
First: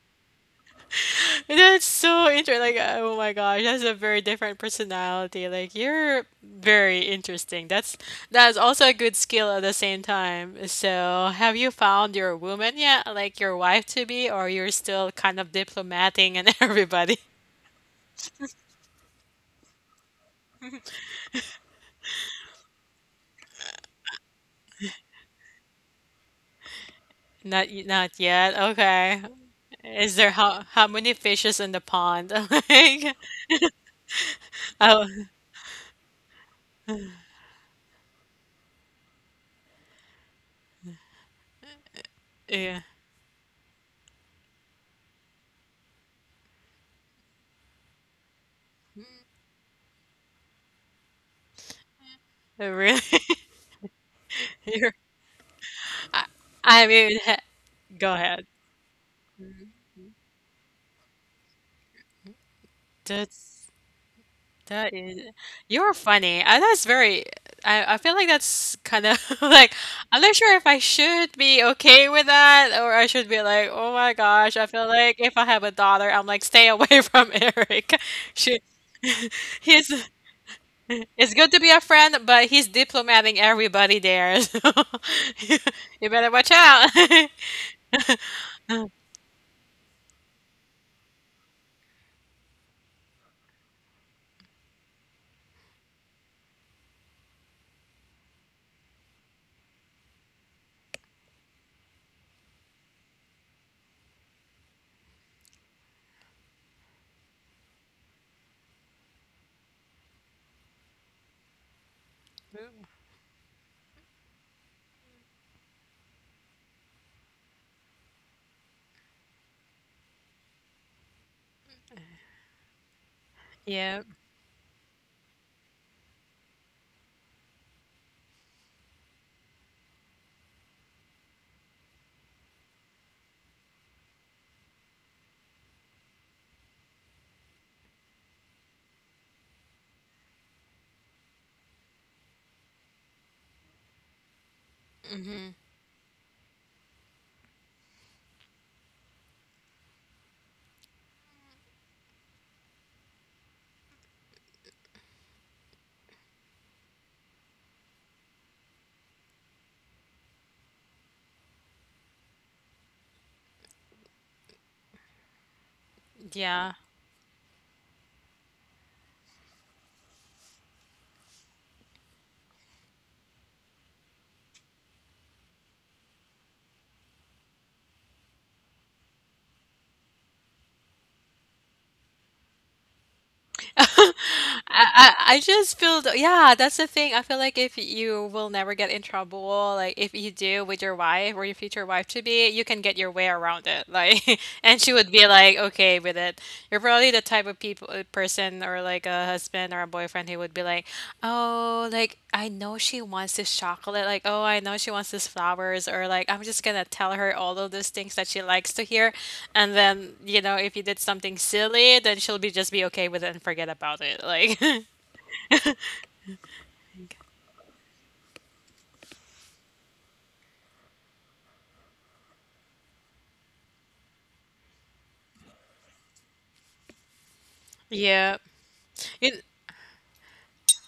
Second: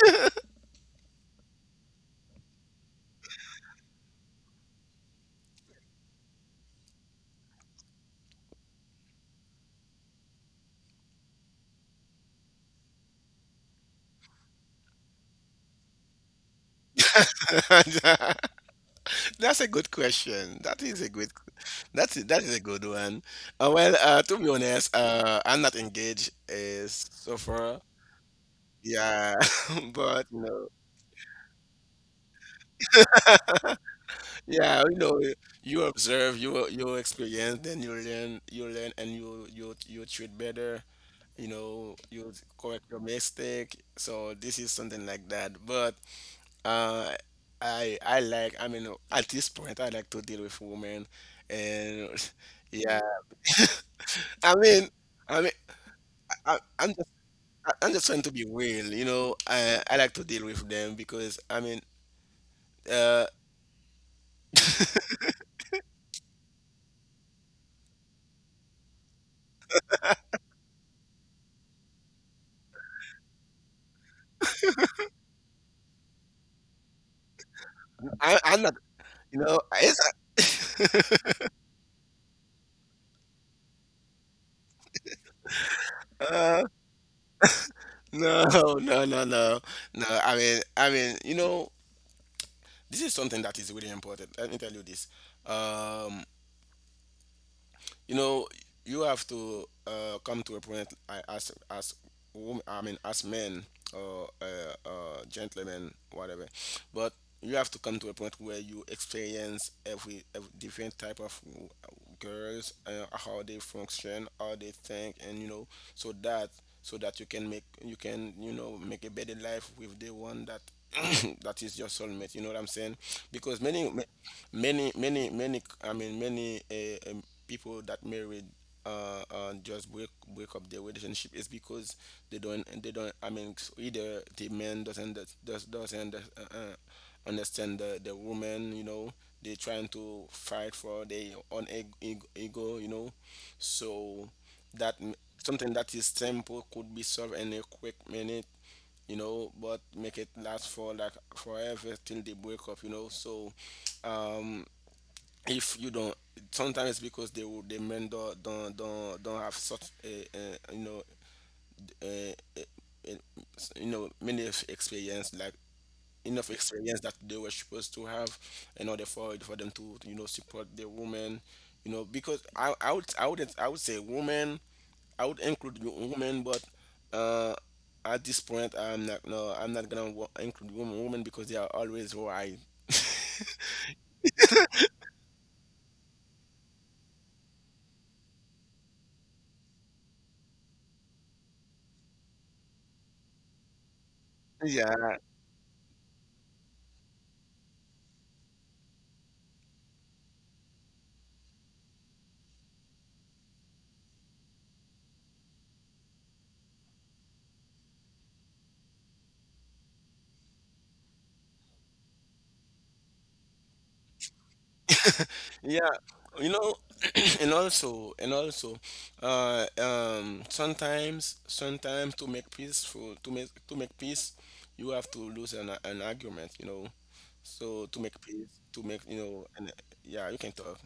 Speaker 1: That's so interesting. Like, oh my gosh, that's a very different personality. Like, you're very interesting. That's also a good skill at the same time. So, have you found your woman yet? Like your wife to be, or you're still kind of diplomating and everybody?
Speaker 2: fine. That's a good question. That is a good. That is a good one. Well, to be honest, I'm not engaged, so
Speaker 1: Not
Speaker 2: far.
Speaker 1: not yet. Okay.
Speaker 2: Yeah,
Speaker 1: Is there
Speaker 2: but you know,
Speaker 1: how many fishes in the pond? Like,
Speaker 2: yeah, you
Speaker 1: oh,
Speaker 2: know, you observe, you experience, then you learn, and you treat better. You know, you
Speaker 1: yeah.
Speaker 2: correct your mistake. So this is something like that. But, uh, I like, I mean, at this point, I like to deal with women, and
Speaker 1: Oh, really?
Speaker 2: yeah. I mean,
Speaker 1: You're,
Speaker 2: I mean, I,
Speaker 1: I
Speaker 2: I'm just,
Speaker 1: mean,
Speaker 2: I'm just
Speaker 1: go
Speaker 2: trying to
Speaker 1: ahead.
Speaker 2: be real. You know, I like to deal with them because, I mean, uh,
Speaker 1: That's that is you're funny. That's very. I feel like that's kind of like I'm not sure if I should be okay with that or I should be like, oh my gosh. I feel like if I have a daughter, I'm like, stay away from Eric. She,
Speaker 2: I'm not. You know,
Speaker 1: he's
Speaker 2: it's.
Speaker 1: it's good to be a friend, but he's diplomating everybody there. So you better watch
Speaker 2: Uh,
Speaker 1: out.
Speaker 2: no, no, no, no, no. I mean, you know, this is something that is really important. Let me tell you this. Um, you know, you have to, come to a point, as as men, or gentlemen, whatever. But you have to come to a point where you experience every different type of girls, how they function, how they think, and, you know, so that, so that you can make, you can, you know, make a better life with the one that that is your soulmate, you know what I'm saying? Because many ma-
Speaker 1: Yeah,
Speaker 2: many many many I mean many people that married, just break, break up their relationship, is because they don't, they don't, either the man doesn't, doesn't, uh, understand the woman, you know, they trying to fight for their own ego, you know, so that m- something that is simple could be solved in a quick minute, you know, but make it last for like forever till they break up, you know. So, um, if you don't, sometimes it's because they will, the men don't, don't have such a, you know, a, a, a, you know, many of experience, like enough
Speaker 1: yeah.
Speaker 2: experience that they were supposed to have in order for them to, you know, support the woman, you know, because I would say woman, I would include you woman, but, uh, at this point I'm not, no, I'm not gonna include woman, woman, because they are always right.
Speaker 1: I I just feel yeah, that's the thing. I feel like if you will never get in trouble, like if you do with your wife or your future wife to be, you can get your way around it. Like, and she would be like okay with it. You're probably the type of people, person or like a husband or a boyfriend who would be like, "Oh, like I know she wants this chocolate. Like, oh, I know she wants these flowers." Or like, "I'm just gonna tell her all of those things that she likes to hear." And then, you know, if you did something silly, then she'll be just be okay with it and forget about it. Like,
Speaker 2: Yeah, you know, and also, sometimes, sometimes to make peace, for to make peace, you have to lose an argument, you know. So to make
Speaker 1: yeah.
Speaker 2: peace, to make, you
Speaker 1: You-
Speaker 2: know, and yeah, you can talk.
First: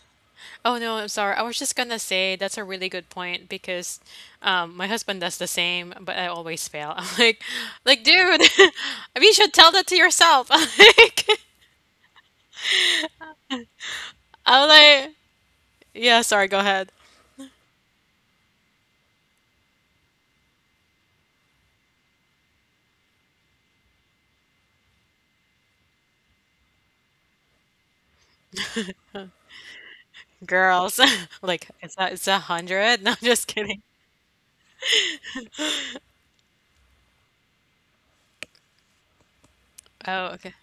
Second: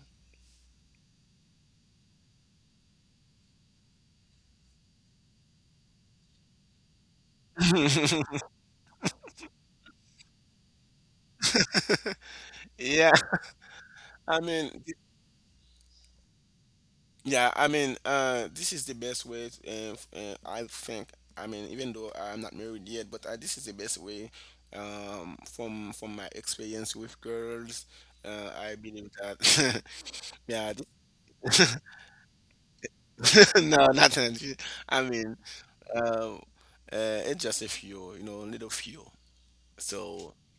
Speaker 1: oh no, I'm sorry. I was just gonna say that's a really good point because my husband does the same, but I always fail. I'm like, dude, you should tell that to yourself. Like,
Speaker 2: Yeah, I
Speaker 1: I'm
Speaker 2: mean,
Speaker 1: like, yeah, sorry, go ahead.
Speaker 2: yeah, I mean, this is the best way, I think. I mean, even though I'm not married yet, but, this is the best way, from my experience with girls. I believe that, yeah,
Speaker 1: Girls, like, it's 100? No, just kidding.
Speaker 2: no, not energy. I mean, um, it's just a few, you know, little few.
Speaker 1: Oh,
Speaker 2: So,
Speaker 1: okay.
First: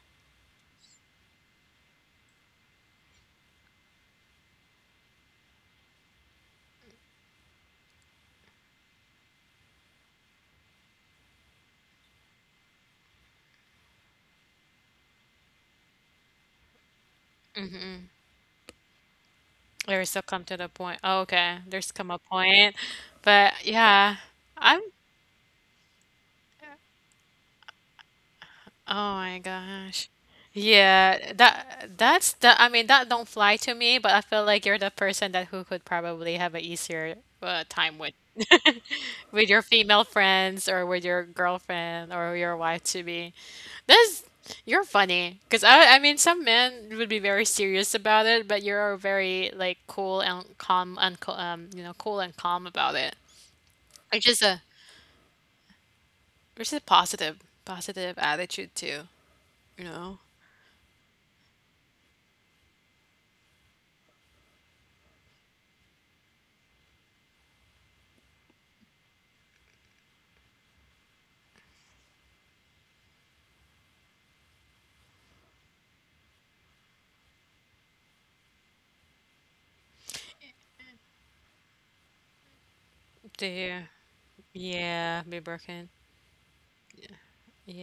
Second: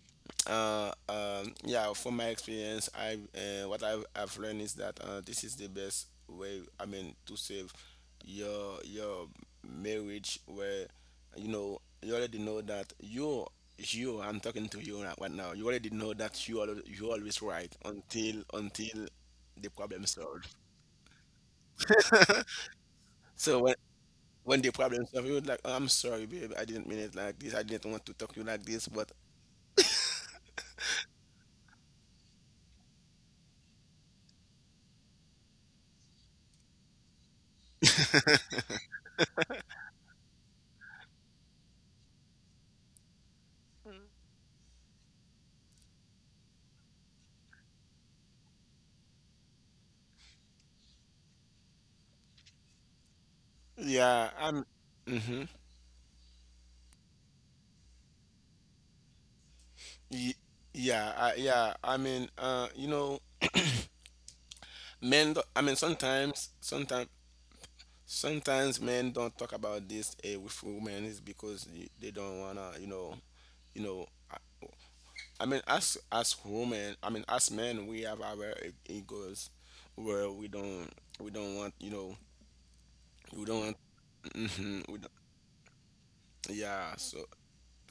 Speaker 2: yeah, from my experience, I what I've learned is that, this is the best way. I mean, to save your marriage, where you know, you already know that you, I'm talking to you right now. You already know that you are, you always right, until the problem
Speaker 1: There's still come
Speaker 2: solved.
Speaker 1: to the point. Oh, okay. There's come a point. But
Speaker 2: So when
Speaker 1: yeah,
Speaker 2: when the
Speaker 1: I'm
Speaker 2: problem solved, you would like, oh, I'm sorry, babe, I didn't mean it like this. I didn't want to talk to you like this,
Speaker 1: oh
Speaker 2: but
Speaker 1: my gosh. Yeah, that that's the I mean that don't fly to me, but I feel like you're the person that who could probably have a easier time with with your female friends or with your girlfriend or your wife to be. That's you're funny because I mean some men would be very serious about it, but you're very like cool and calm and you know cool and calm about it.
Speaker 2: yeah,
Speaker 1: Which is
Speaker 2: I'm.
Speaker 1: a
Speaker 2: Mm-hmm.
Speaker 1: which is a positive positive attitude too, you know.
Speaker 2: Y- yeah, yeah. I mean, you know, men. Sometimes men don't talk about this, with women, is because they don't wanna, you know, you know, I mean, as women, I mean, as men, we have our egos, where we don't want, you know, we don't want.
Speaker 1: Yeah.
Speaker 2: We don't,
Speaker 1: Yeah, be broken.
Speaker 2: yeah. So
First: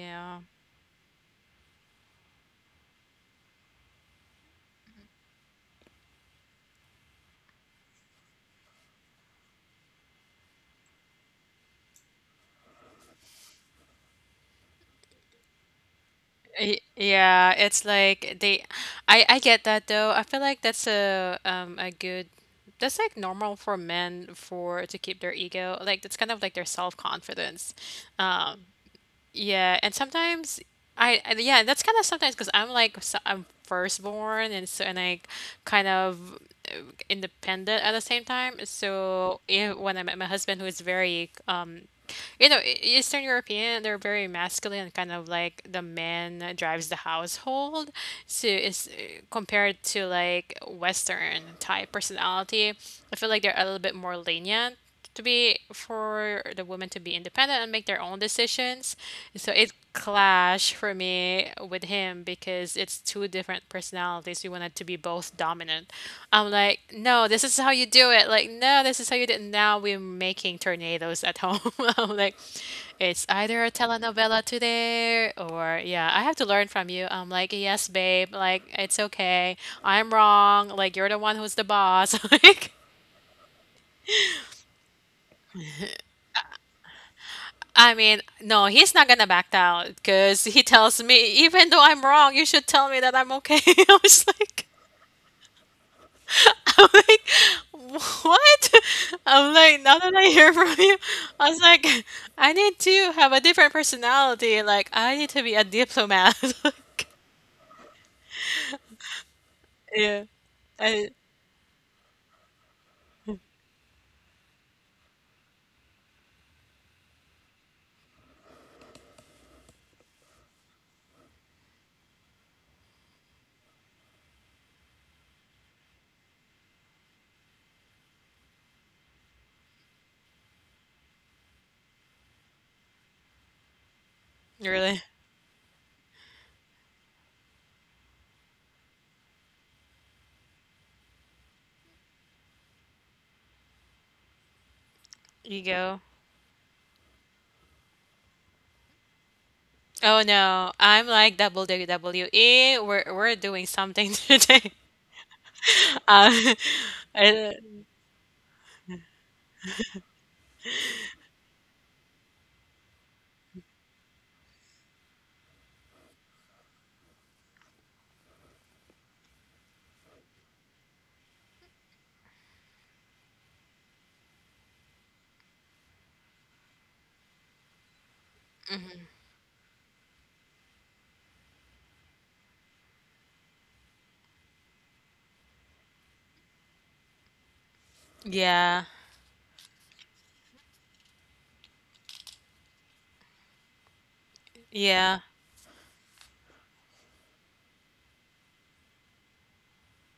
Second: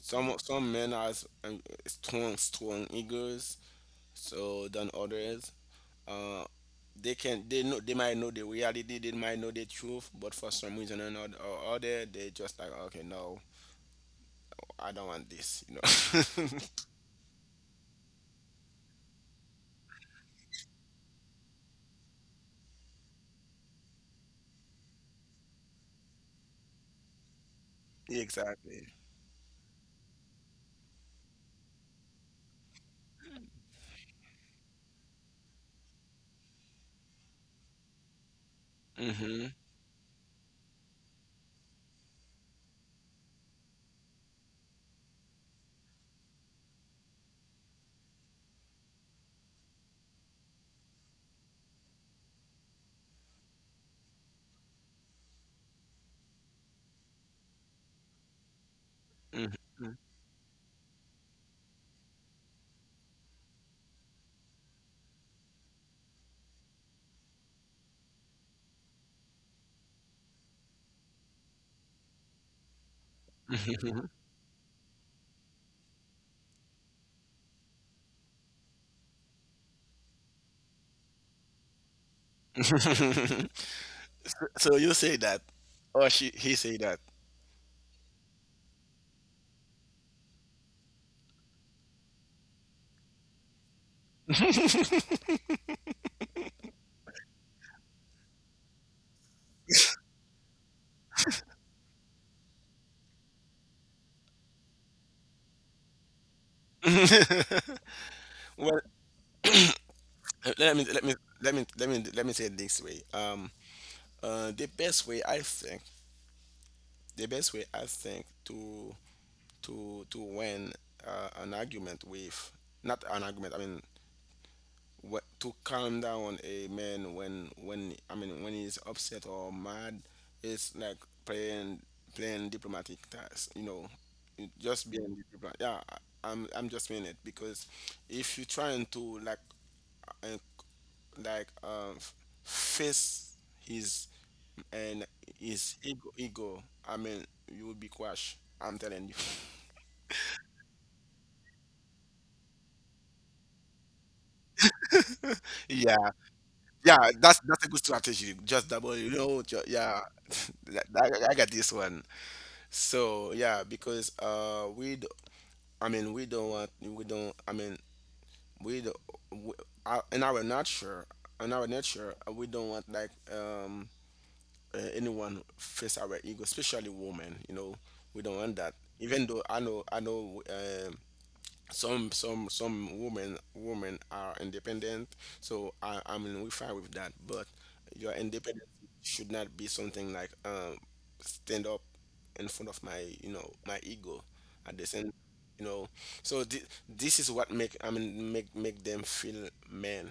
Speaker 2: some some men has strong egos, so than others uh, they know they might know the reality, they might know the truth, but for some reason or not or other they just like, okay, no, I don't want this.
Speaker 1: Yeah, it's like they I get that though. I feel like that's a good that's like normal for men for to keep their ego. Like that's kind of like their self-confidence. Um
Speaker 2: Exactly.
Speaker 1: yeah, and sometimes I yeah, that's kind of sometimes because I'm like s I'm firstborn and so and I kind of uh, independent at the same time. So
Speaker 2: Hmm.
Speaker 1: if, when I met my husband who is very you know, Eastern European, they're very masculine, and kind of like the man drives the household. So it's compared to like Western type personality. I feel like they're a little bit more lenient to be for the women to be independent and make their own decisions. So it clash for me with him because it's two different personalities. We wanted to be both dominant. I'm like, no, this is how you do it. Like, no, this is how you do it. Now we're making tornadoes at home. I'm like, it's either a telenovela today or, yeah, I have to learn from you. I'm like, yes, babe. Like, it's okay. I'm wrong. Like, you're the one who's the boss. Like,
Speaker 2: So, so you say that, or she, he say that?
Speaker 1: I mean, no, he's not gonna back down because he tells me, even though I'm wrong, you should tell me that I'm okay. I was like, I'm like, what? I'm like, now that I hear from you, I was like, I need to have a different personality. Like, I need to be a diplomat. Like,
Speaker 2: Well,
Speaker 1: yeah,
Speaker 2: let me let me
Speaker 1: I
Speaker 2: let me let me let me say it this way. The best way I think, the best way I think to to win an argument with, not an argument, I mean, what, to calm down a man when, when he's upset or mad, it's like playing playing diplomatic task, you know, just
Speaker 1: really
Speaker 2: being diplomatic, yeah. I'm just saying it because if you're trying to like, uh, like face his, and his
Speaker 1: ego.
Speaker 2: ego, I mean, you will be crushed, I'm telling you.
Speaker 1: Oh no, I'm like WWE. We're doing something today.
Speaker 2: Yeah.
Speaker 1: Um,
Speaker 2: Yeah,
Speaker 1: I-
Speaker 2: that's a good strategy. Just double, you know. Yeah, I got this one. So yeah, because I mean, we don't want, we don't, I mean, we do, we uh, in our nature, in our nature, we don't want like anyone face our ego, especially women. You know, we don't want that. Even though I know, some women are independent, so I mean we fine with that, but your independence
Speaker 1: yeah,
Speaker 2: should not be something like, stand up in front of my, you know, my ego at the same,
Speaker 1: yeah.
Speaker 2: you know. So this is what make, I mean, make them feel men.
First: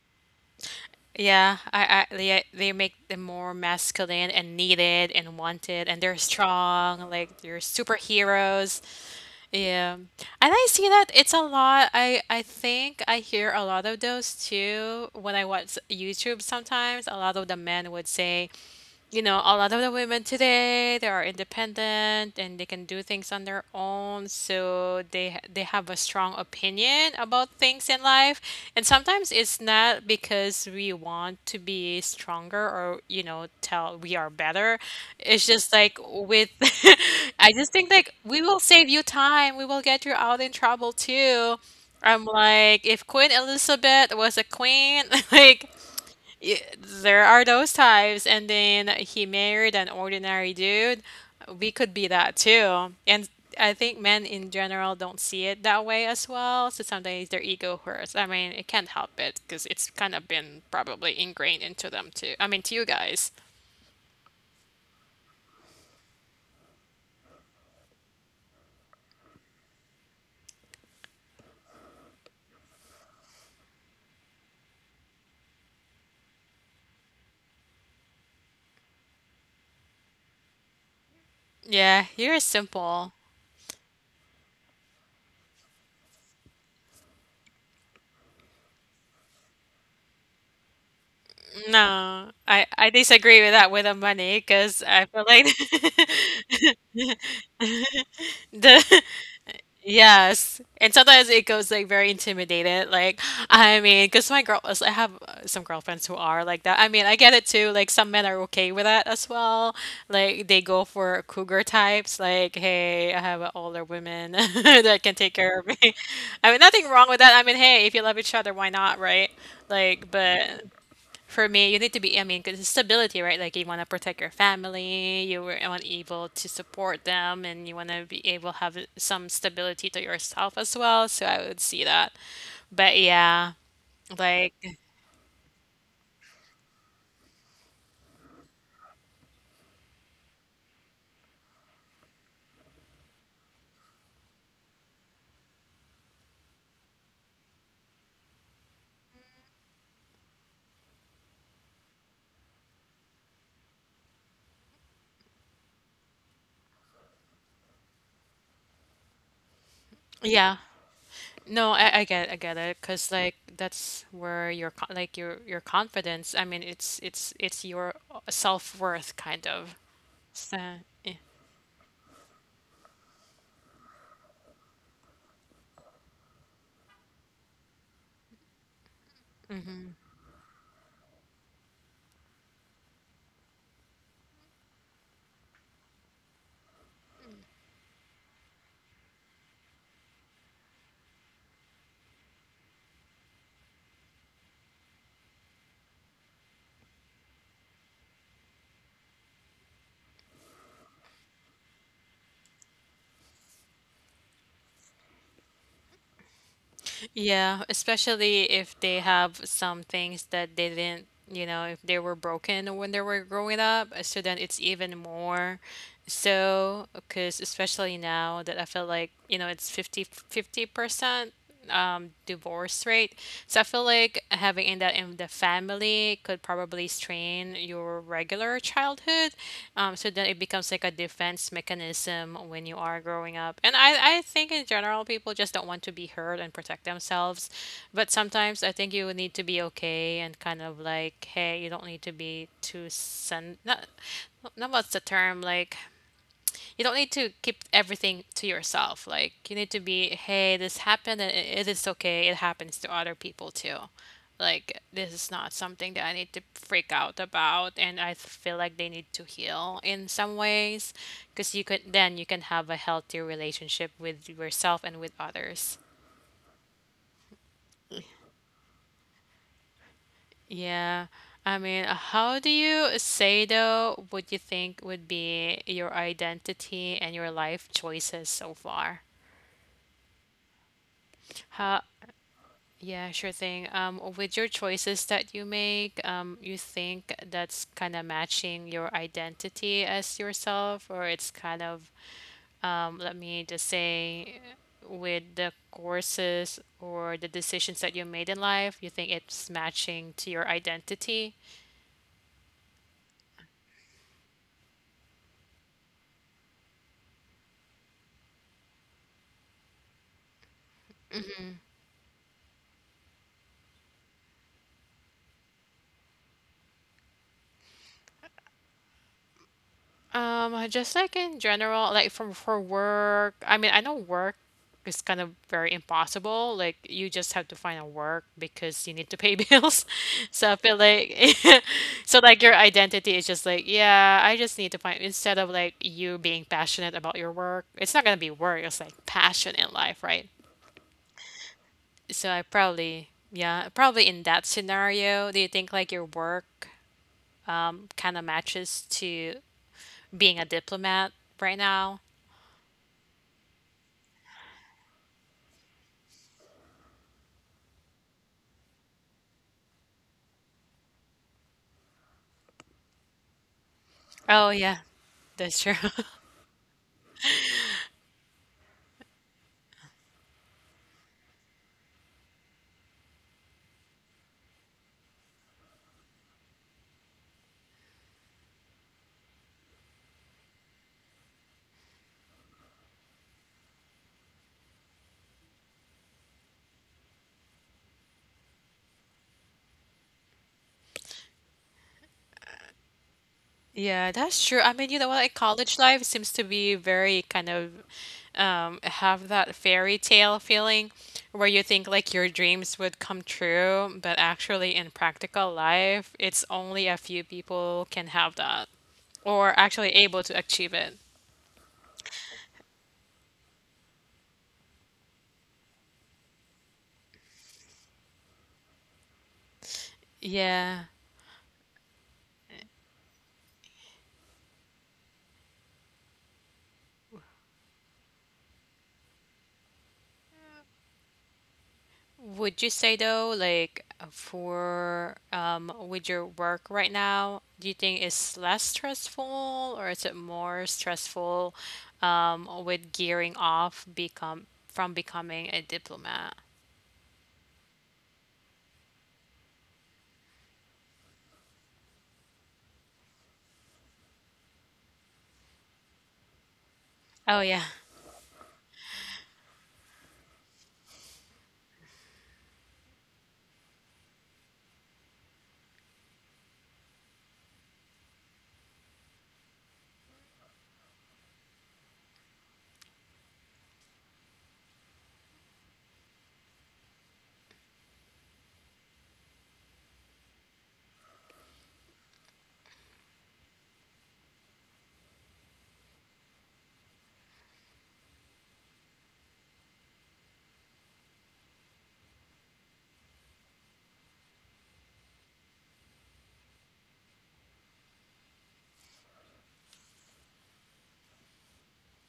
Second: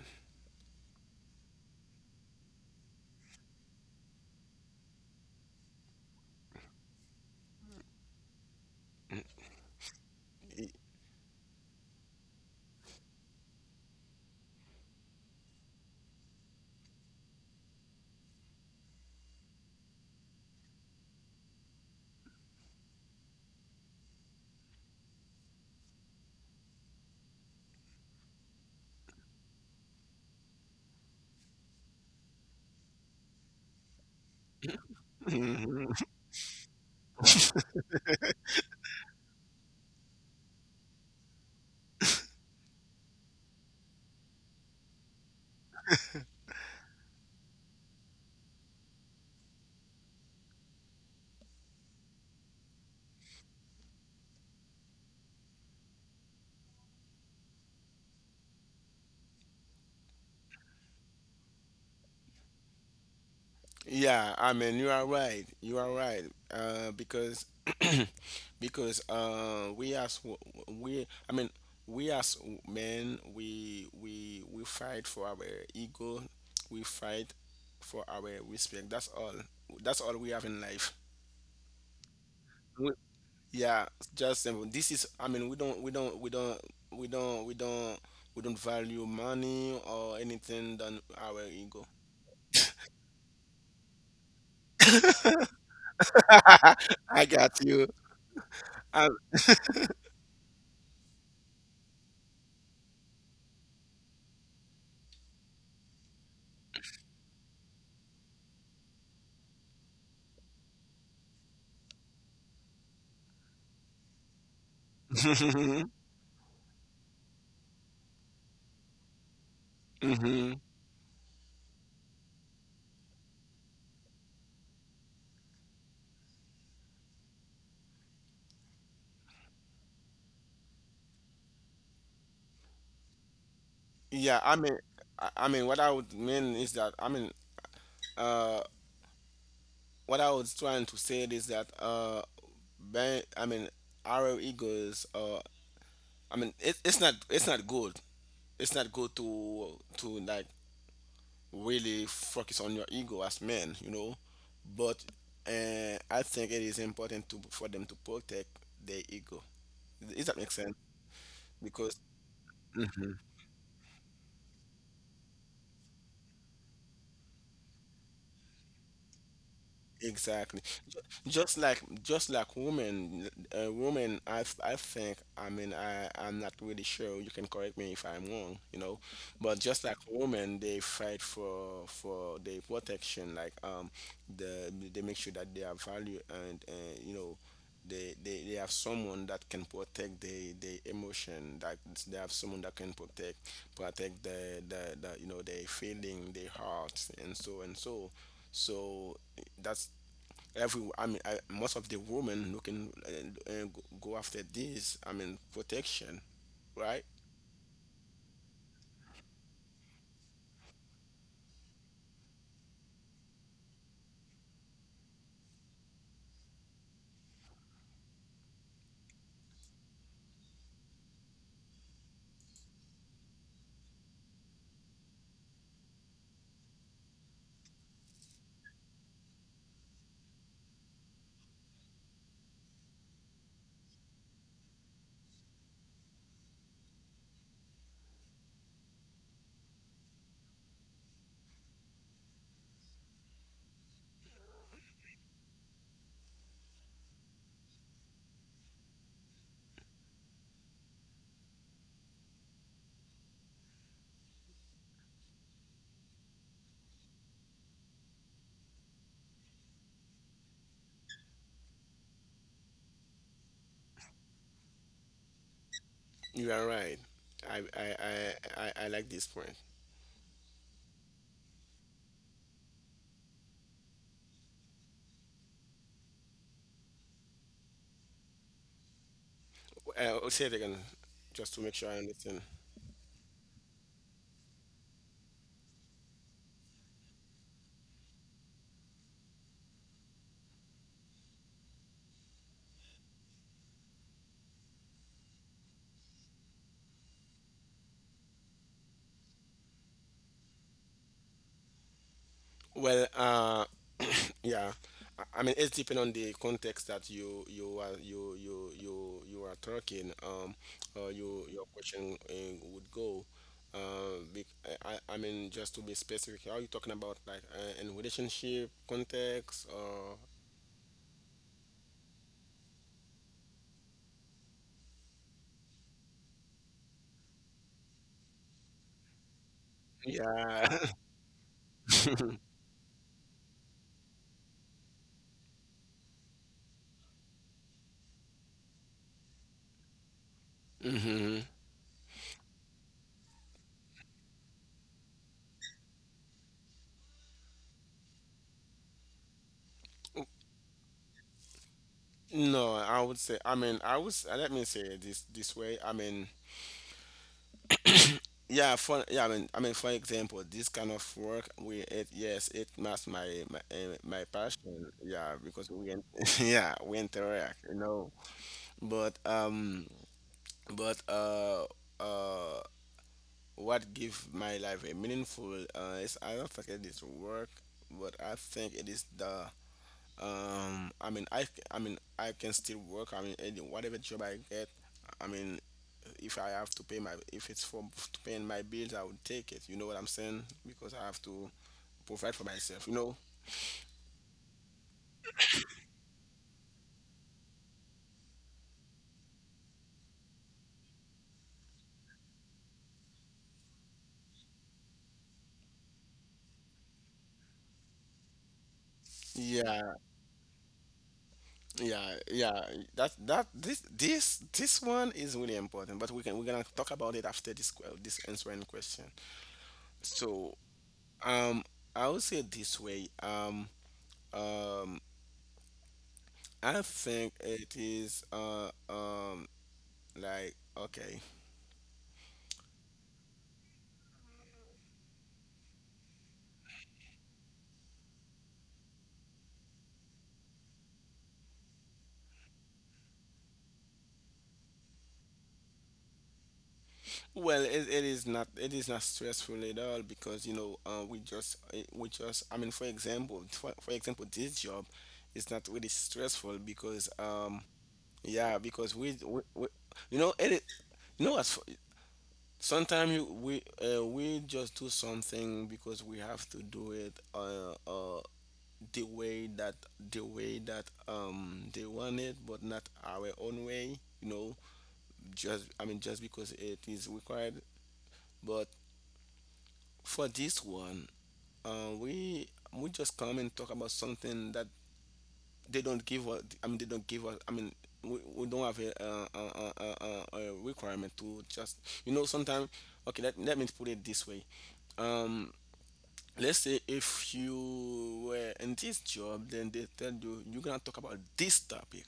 Speaker 1: Yeah, I they make them more masculine and needed and wanted, and they're strong, like they're superheroes. Yeah, and I see that it's a lot. I think I hear a lot of those too when I watch YouTube sometimes. A lot of the men would say you know, a lot of the women today, they are independent and they can do things on their own, so they have a strong opinion about things in life. And sometimes it's not because we want to be stronger or, you know, tell we are better. It's just like with I just think like we will save you time. We will get you out in trouble too. I'm like, if Queen Elizabeth was a queen, like there are those types, and then he married an ordinary dude. We could be that too. And I think men in general don't see it that way as well. So sometimes their ego hurts. I mean, it can't help it because it's kind of been probably ingrained into them too. I mean, to you guys.
Speaker 2: Yeah, I mean, you are right. You are right. Because because we, I mean, we as men, we fight for our ego. We fight for our respect. That's all. That's all we have in life.
Speaker 1: Yeah, you're
Speaker 2: We-
Speaker 1: simple.
Speaker 2: yeah, just simple. This is, I mean, we don't we don't we don't we don't we don't we don't value money or anything than our ego.
Speaker 1: No, I disagree with that with the money because I feel like
Speaker 2: I got you.
Speaker 1: the
Speaker 2: Um,
Speaker 1: yes. And sometimes it goes like very intimidated. Like, I mean, because my girl, I have some girlfriends who are like that. I mean, I get it too. Like, some men are okay with that as well. Like, they go for cougar types. Like, hey, I have an older woman that can take care of me. I mean, nothing wrong with that. I mean, hey, if you love each other, why not, right? Like,
Speaker 2: hmm.
Speaker 1: but for me, you need to be, I mean, because stability, right? Like you want to protect your family, want able to support them, and you want to be able to have some stability to yourself as well. So I would see that. But yeah,
Speaker 2: Yeah, I
Speaker 1: like,
Speaker 2: mean, I mean, what I would mean is that, I mean, uh, what I was trying to say is that, ben, I mean, our egos, I mean, it's not good. It's not good to like really focus on your ego as men, you know. But I think it is important to, for them to protect their ego. Does that make
Speaker 1: yeah.
Speaker 2: sense?
Speaker 1: No,
Speaker 2: Because
Speaker 1: I get I get it
Speaker 2: hmm.
Speaker 1: because like that's where like your confidence. I mean, it's it's your self worth kind of.
Speaker 2: Exactly.
Speaker 1: So yeah.
Speaker 2: Just like women, women, I think, I mean, I'm not really sure, you can correct me if I'm wrong, you know, but just like women, they fight for their protection, like, they make sure that they have value, and you know, they have someone that can protect the emotion, that they have someone that can protect, the, you know, their feeling, their heart. And so, so that's, every, I mean, most of the women looking, and go after this, I mean, protection, right?
Speaker 1: Yeah, especially if they have some things that they didn't, you know, if they were broken when they were growing up, so then it's even more so, because especially now that I feel like, you know, it's 50 50% divorce rate. So I feel like having in that in the family could probably strain your regular childhood. So then it becomes like a defense mechanism when you are growing up. And I think in general, people just don't want to be hurt and protect themselves. But sometimes I think you need to be okay and kind of like, hey, you don't need to be too sen. Not, not what's the term? Like, you don't need to keep everything to yourself. Like you need to be, hey, this happened and it is okay. It happens to other people too. Like this is not something that I need to freak out about, and I feel like they need to heal in some ways, because you could then you can have a healthier relationship with yourself and with others.
Speaker 2: You are right. I like this point.
Speaker 1: Yeah. I mean, how do you say though what you think would be your identity and your life choices so far?
Speaker 2: Uh, I'll say it again just to make sure
Speaker 1: How
Speaker 2: I understand.
Speaker 1: Yeah, sure thing. With your choices that you make, you think that's kind of matching your identity as yourself, or it's kind of, let me just say, with the courses or the decisions that you made in life, you think it's matching to your identity?
Speaker 2: Well, uh, yeah. I mean, it's depending on the context that you are talking. You, your question would go. I mean, just to be specific, are you talking about like, in relationship context or?
Speaker 1: Just like in general, like from for work, I mean, I know work is kind of very impossible. Like you just have to find a work because you need to pay bills. So I
Speaker 2: Yeah.
Speaker 1: feel like so like your identity is just like, yeah, I just need to find instead of like you being passionate about your work, it's not gonna be work, it's like passion in life, right?
Speaker 2: Hmm.
Speaker 1: So I probably yeah, probably in that scenario, do you think like your work kind of matches to being a diplomat right now?
Speaker 2: No, I would say. I mean, I would. Let me say it this this way. I mean, yeah, for, yeah, I mean, I mean, for example, this kind of work, we it yes, it match my my
Speaker 1: Oh, yeah.
Speaker 2: passion, yeah,
Speaker 1: That's
Speaker 2: because
Speaker 1: true.
Speaker 2: yeah, we interact, you know. But um, but uh, what give my life a meaningful, is, I don't think it is work, but I think it is the, um, I mean, I mean, I can still work, I mean, any whatever job I get, I mean, if I have to pay my, if it's for to paying my bills, I would take it, you know what I'm saying, because I have to provide for myself, you know.
Speaker 1: Yeah, that's true. I mean, you know what? Like college life seems to be very kind of have that fairy tale feeling where you think like your dreams would come true, but actually in practical life, it's only a few people can have that or actually
Speaker 2: yeah
Speaker 1: able to achieve it.
Speaker 2: yeah, that this one is really important, but we can, we're gonna talk about it after this this answering question. So,
Speaker 1: Yeah.
Speaker 2: um, I would say this way. Um, I think it is uh, like, okay.
Speaker 1: Would you say though, like for with your work right now, do you think it's less stressful or is it more stressful with gearing off become from becoming a diplomat?
Speaker 2: Well, it is not, it is not stressful at all, because, you know, we just, we just, I mean, for example, this job is not really stressful because
Speaker 1: Oh
Speaker 2: um,
Speaker 1: yeah.
Speaker 2: yeah, because we, you know, you know, as sometimes you, we, we just do something because we have to do it, the way that, the way that, um, they want it, but not our own way, you know, just, I mean, just because it is required. But for this one, uh, we we just come and talk about something that they don't give us. I mean, they don't give us. I mean, we don't have a requirement to just, you know. Sometimes, okay, let me put it this way. Um, let's say if you were in this job, then they tell you you're gonna talk about this topic,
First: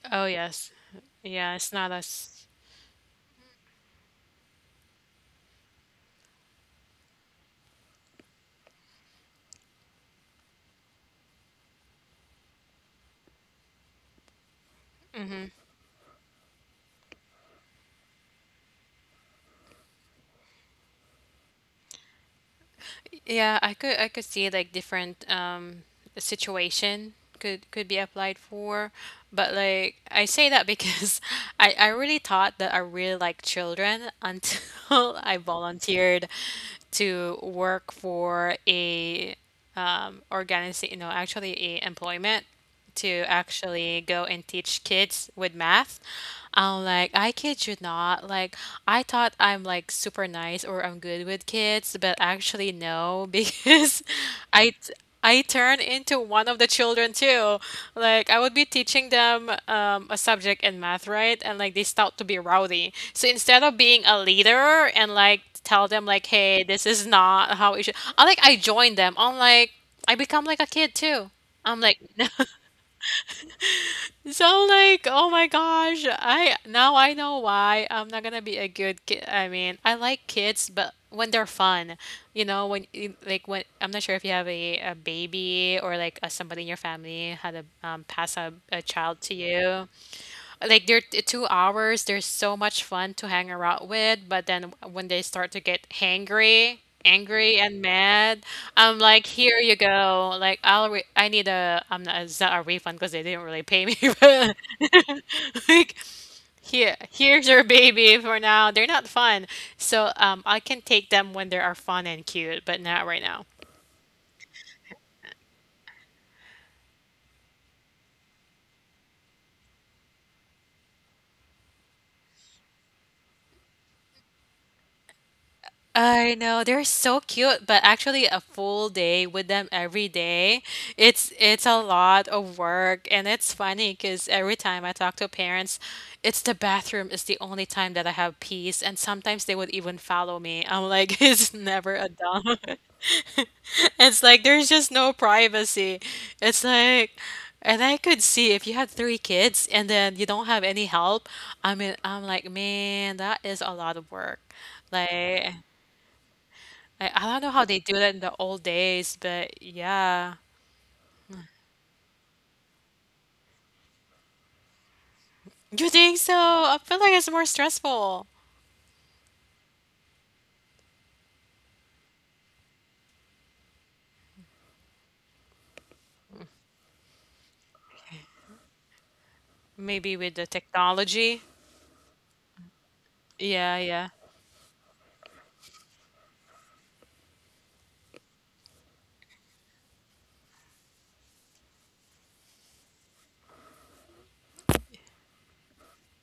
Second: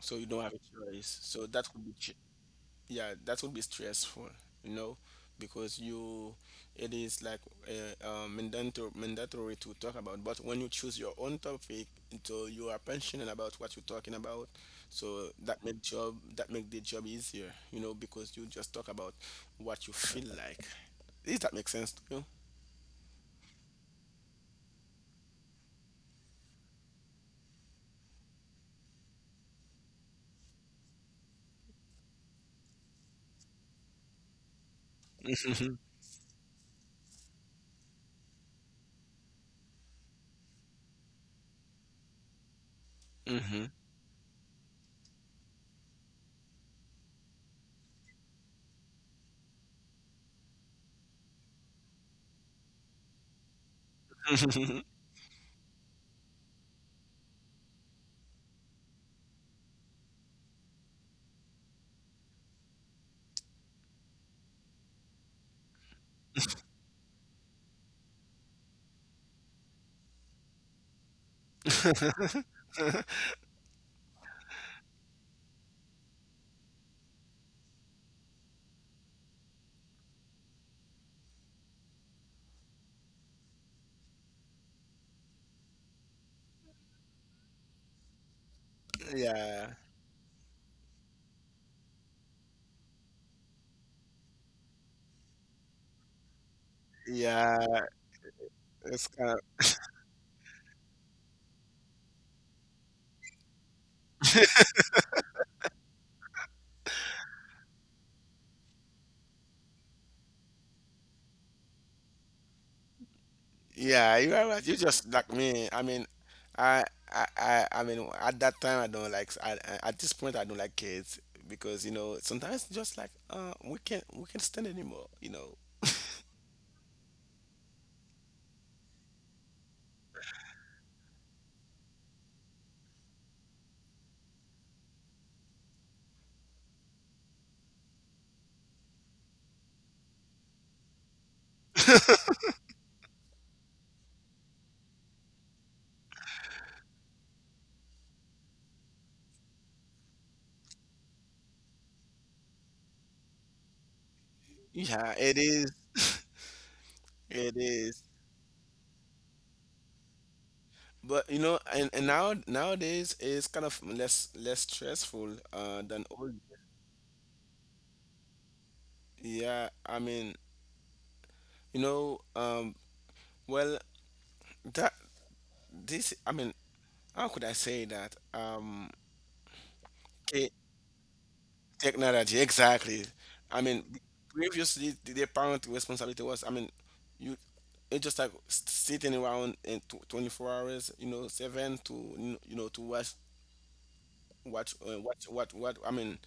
Speaker 2: so you
Speaker 1: Oh
Speaker 2: don't have
Speaker 1: yes.
Speaker 2: a choice. So
Speaker 1: Yeah,
Speaker 2: that
Speaker 1: it's
Speaker 2: would be,
Speaker 1: not as
Speaker 2: yeah, that would be stressful, you know, because you, it is like, mandatory, mandatory to talk about. But when you choose your own topic, so you are passionate about what you're talking about, so that make the job easier, you know, because you just talk about what you feel like. Does that make sense to
Speaker 1: yeah, I could see like different situation could be applied for, but like I say that because I really thought that I really like children until I
Speaker 2: you?
Speaker 1: volunteered to work for a organization, you know, actually employment to
Speaker 2: Hmm.
Speaker 1: actually go and teach kids with math. I'm like, I kid you not. Like, I thought I'm like super nice or I'm good with kids, but actually no, because I I turn into one of the children too. Like I would be teaching them a subject in math, right? And like they start to be rowdy. So instead of being a leader and like tell them like, hey, this is not how it should. I like I join them. I'm like I become like a kid too. I'm like so like, oh my gosh, I now I know why I'm not gonna be a good kid. I mean, I like kids, but when they're fun, you know, like when I'm not sure if you have a baby or like a, somebody in your family had a pass a child to
Speaker 2: Yeah.
Speaker 1: you like they're 2 hours they're so much fun to hang around with, but then when they start to get hangry, angry
Speaker 2: Yeah,
Speaker 1: and mad, I'm
Speaker 2: it's
Speaker 1: like
Speaker 2: kind.
Speaker 1: here you go, like I need a I'm not it's not a refund because they didn't really pay me but like here, here's your baby for now, they're not fun. So I can take them when they are fun and cute but not right now.
Speaker 2: Yeah, you are right. You just like me. I mean, I, I mean, at that time, I don't like. I- at this point, I don't like kids, because, you know, sometimes it's just like, we can't, we can't stand anymore. You know.
Speaker 1: I know they're so cute, but actually a full day with them every day, it's a lot of work, and it's funny because every time I talk to parents, it's the bathroom is the only time that I have peace, and sometimes they would even follow me. I'm like, it's never a done. It's like there's just no privacy. It's like, and I could see if you had three kids and then you don't have any help. I mean, I'm like, man, that is a lot of work.
Speaker 2: Yeah, it
Speaker 1: Like.
Speaker 2: is.
Speaker 1: I don't know
Speaker 2: It
Speaker 1: how they do
Speaker 2: is.
Speaker 1: that in the old days, but yeah.
Speaker 2: But you know, and now nowadays it's kind of less stressful
Speaker 1: You
Speaker 2: than
Speaker 1: think
Speaker 2: old.
Speaker 1: so? I feel like it's more stressful.
Speaker 2: Yeah, I mean, you know, well, that, this. I mean, how could I say that?
Speaker 1: Maybe with the technology.
Speaker 2: Technology, exactly. I
Speaker 1: Yeah,
Speaker 2: mean,
Speaker 1: yeah.
Speaker 2: previously the parent responsibility was, I mean, you, it's just like sitting around in tw 24 hours, you know, seven to you know, to watch, watch what, I mean,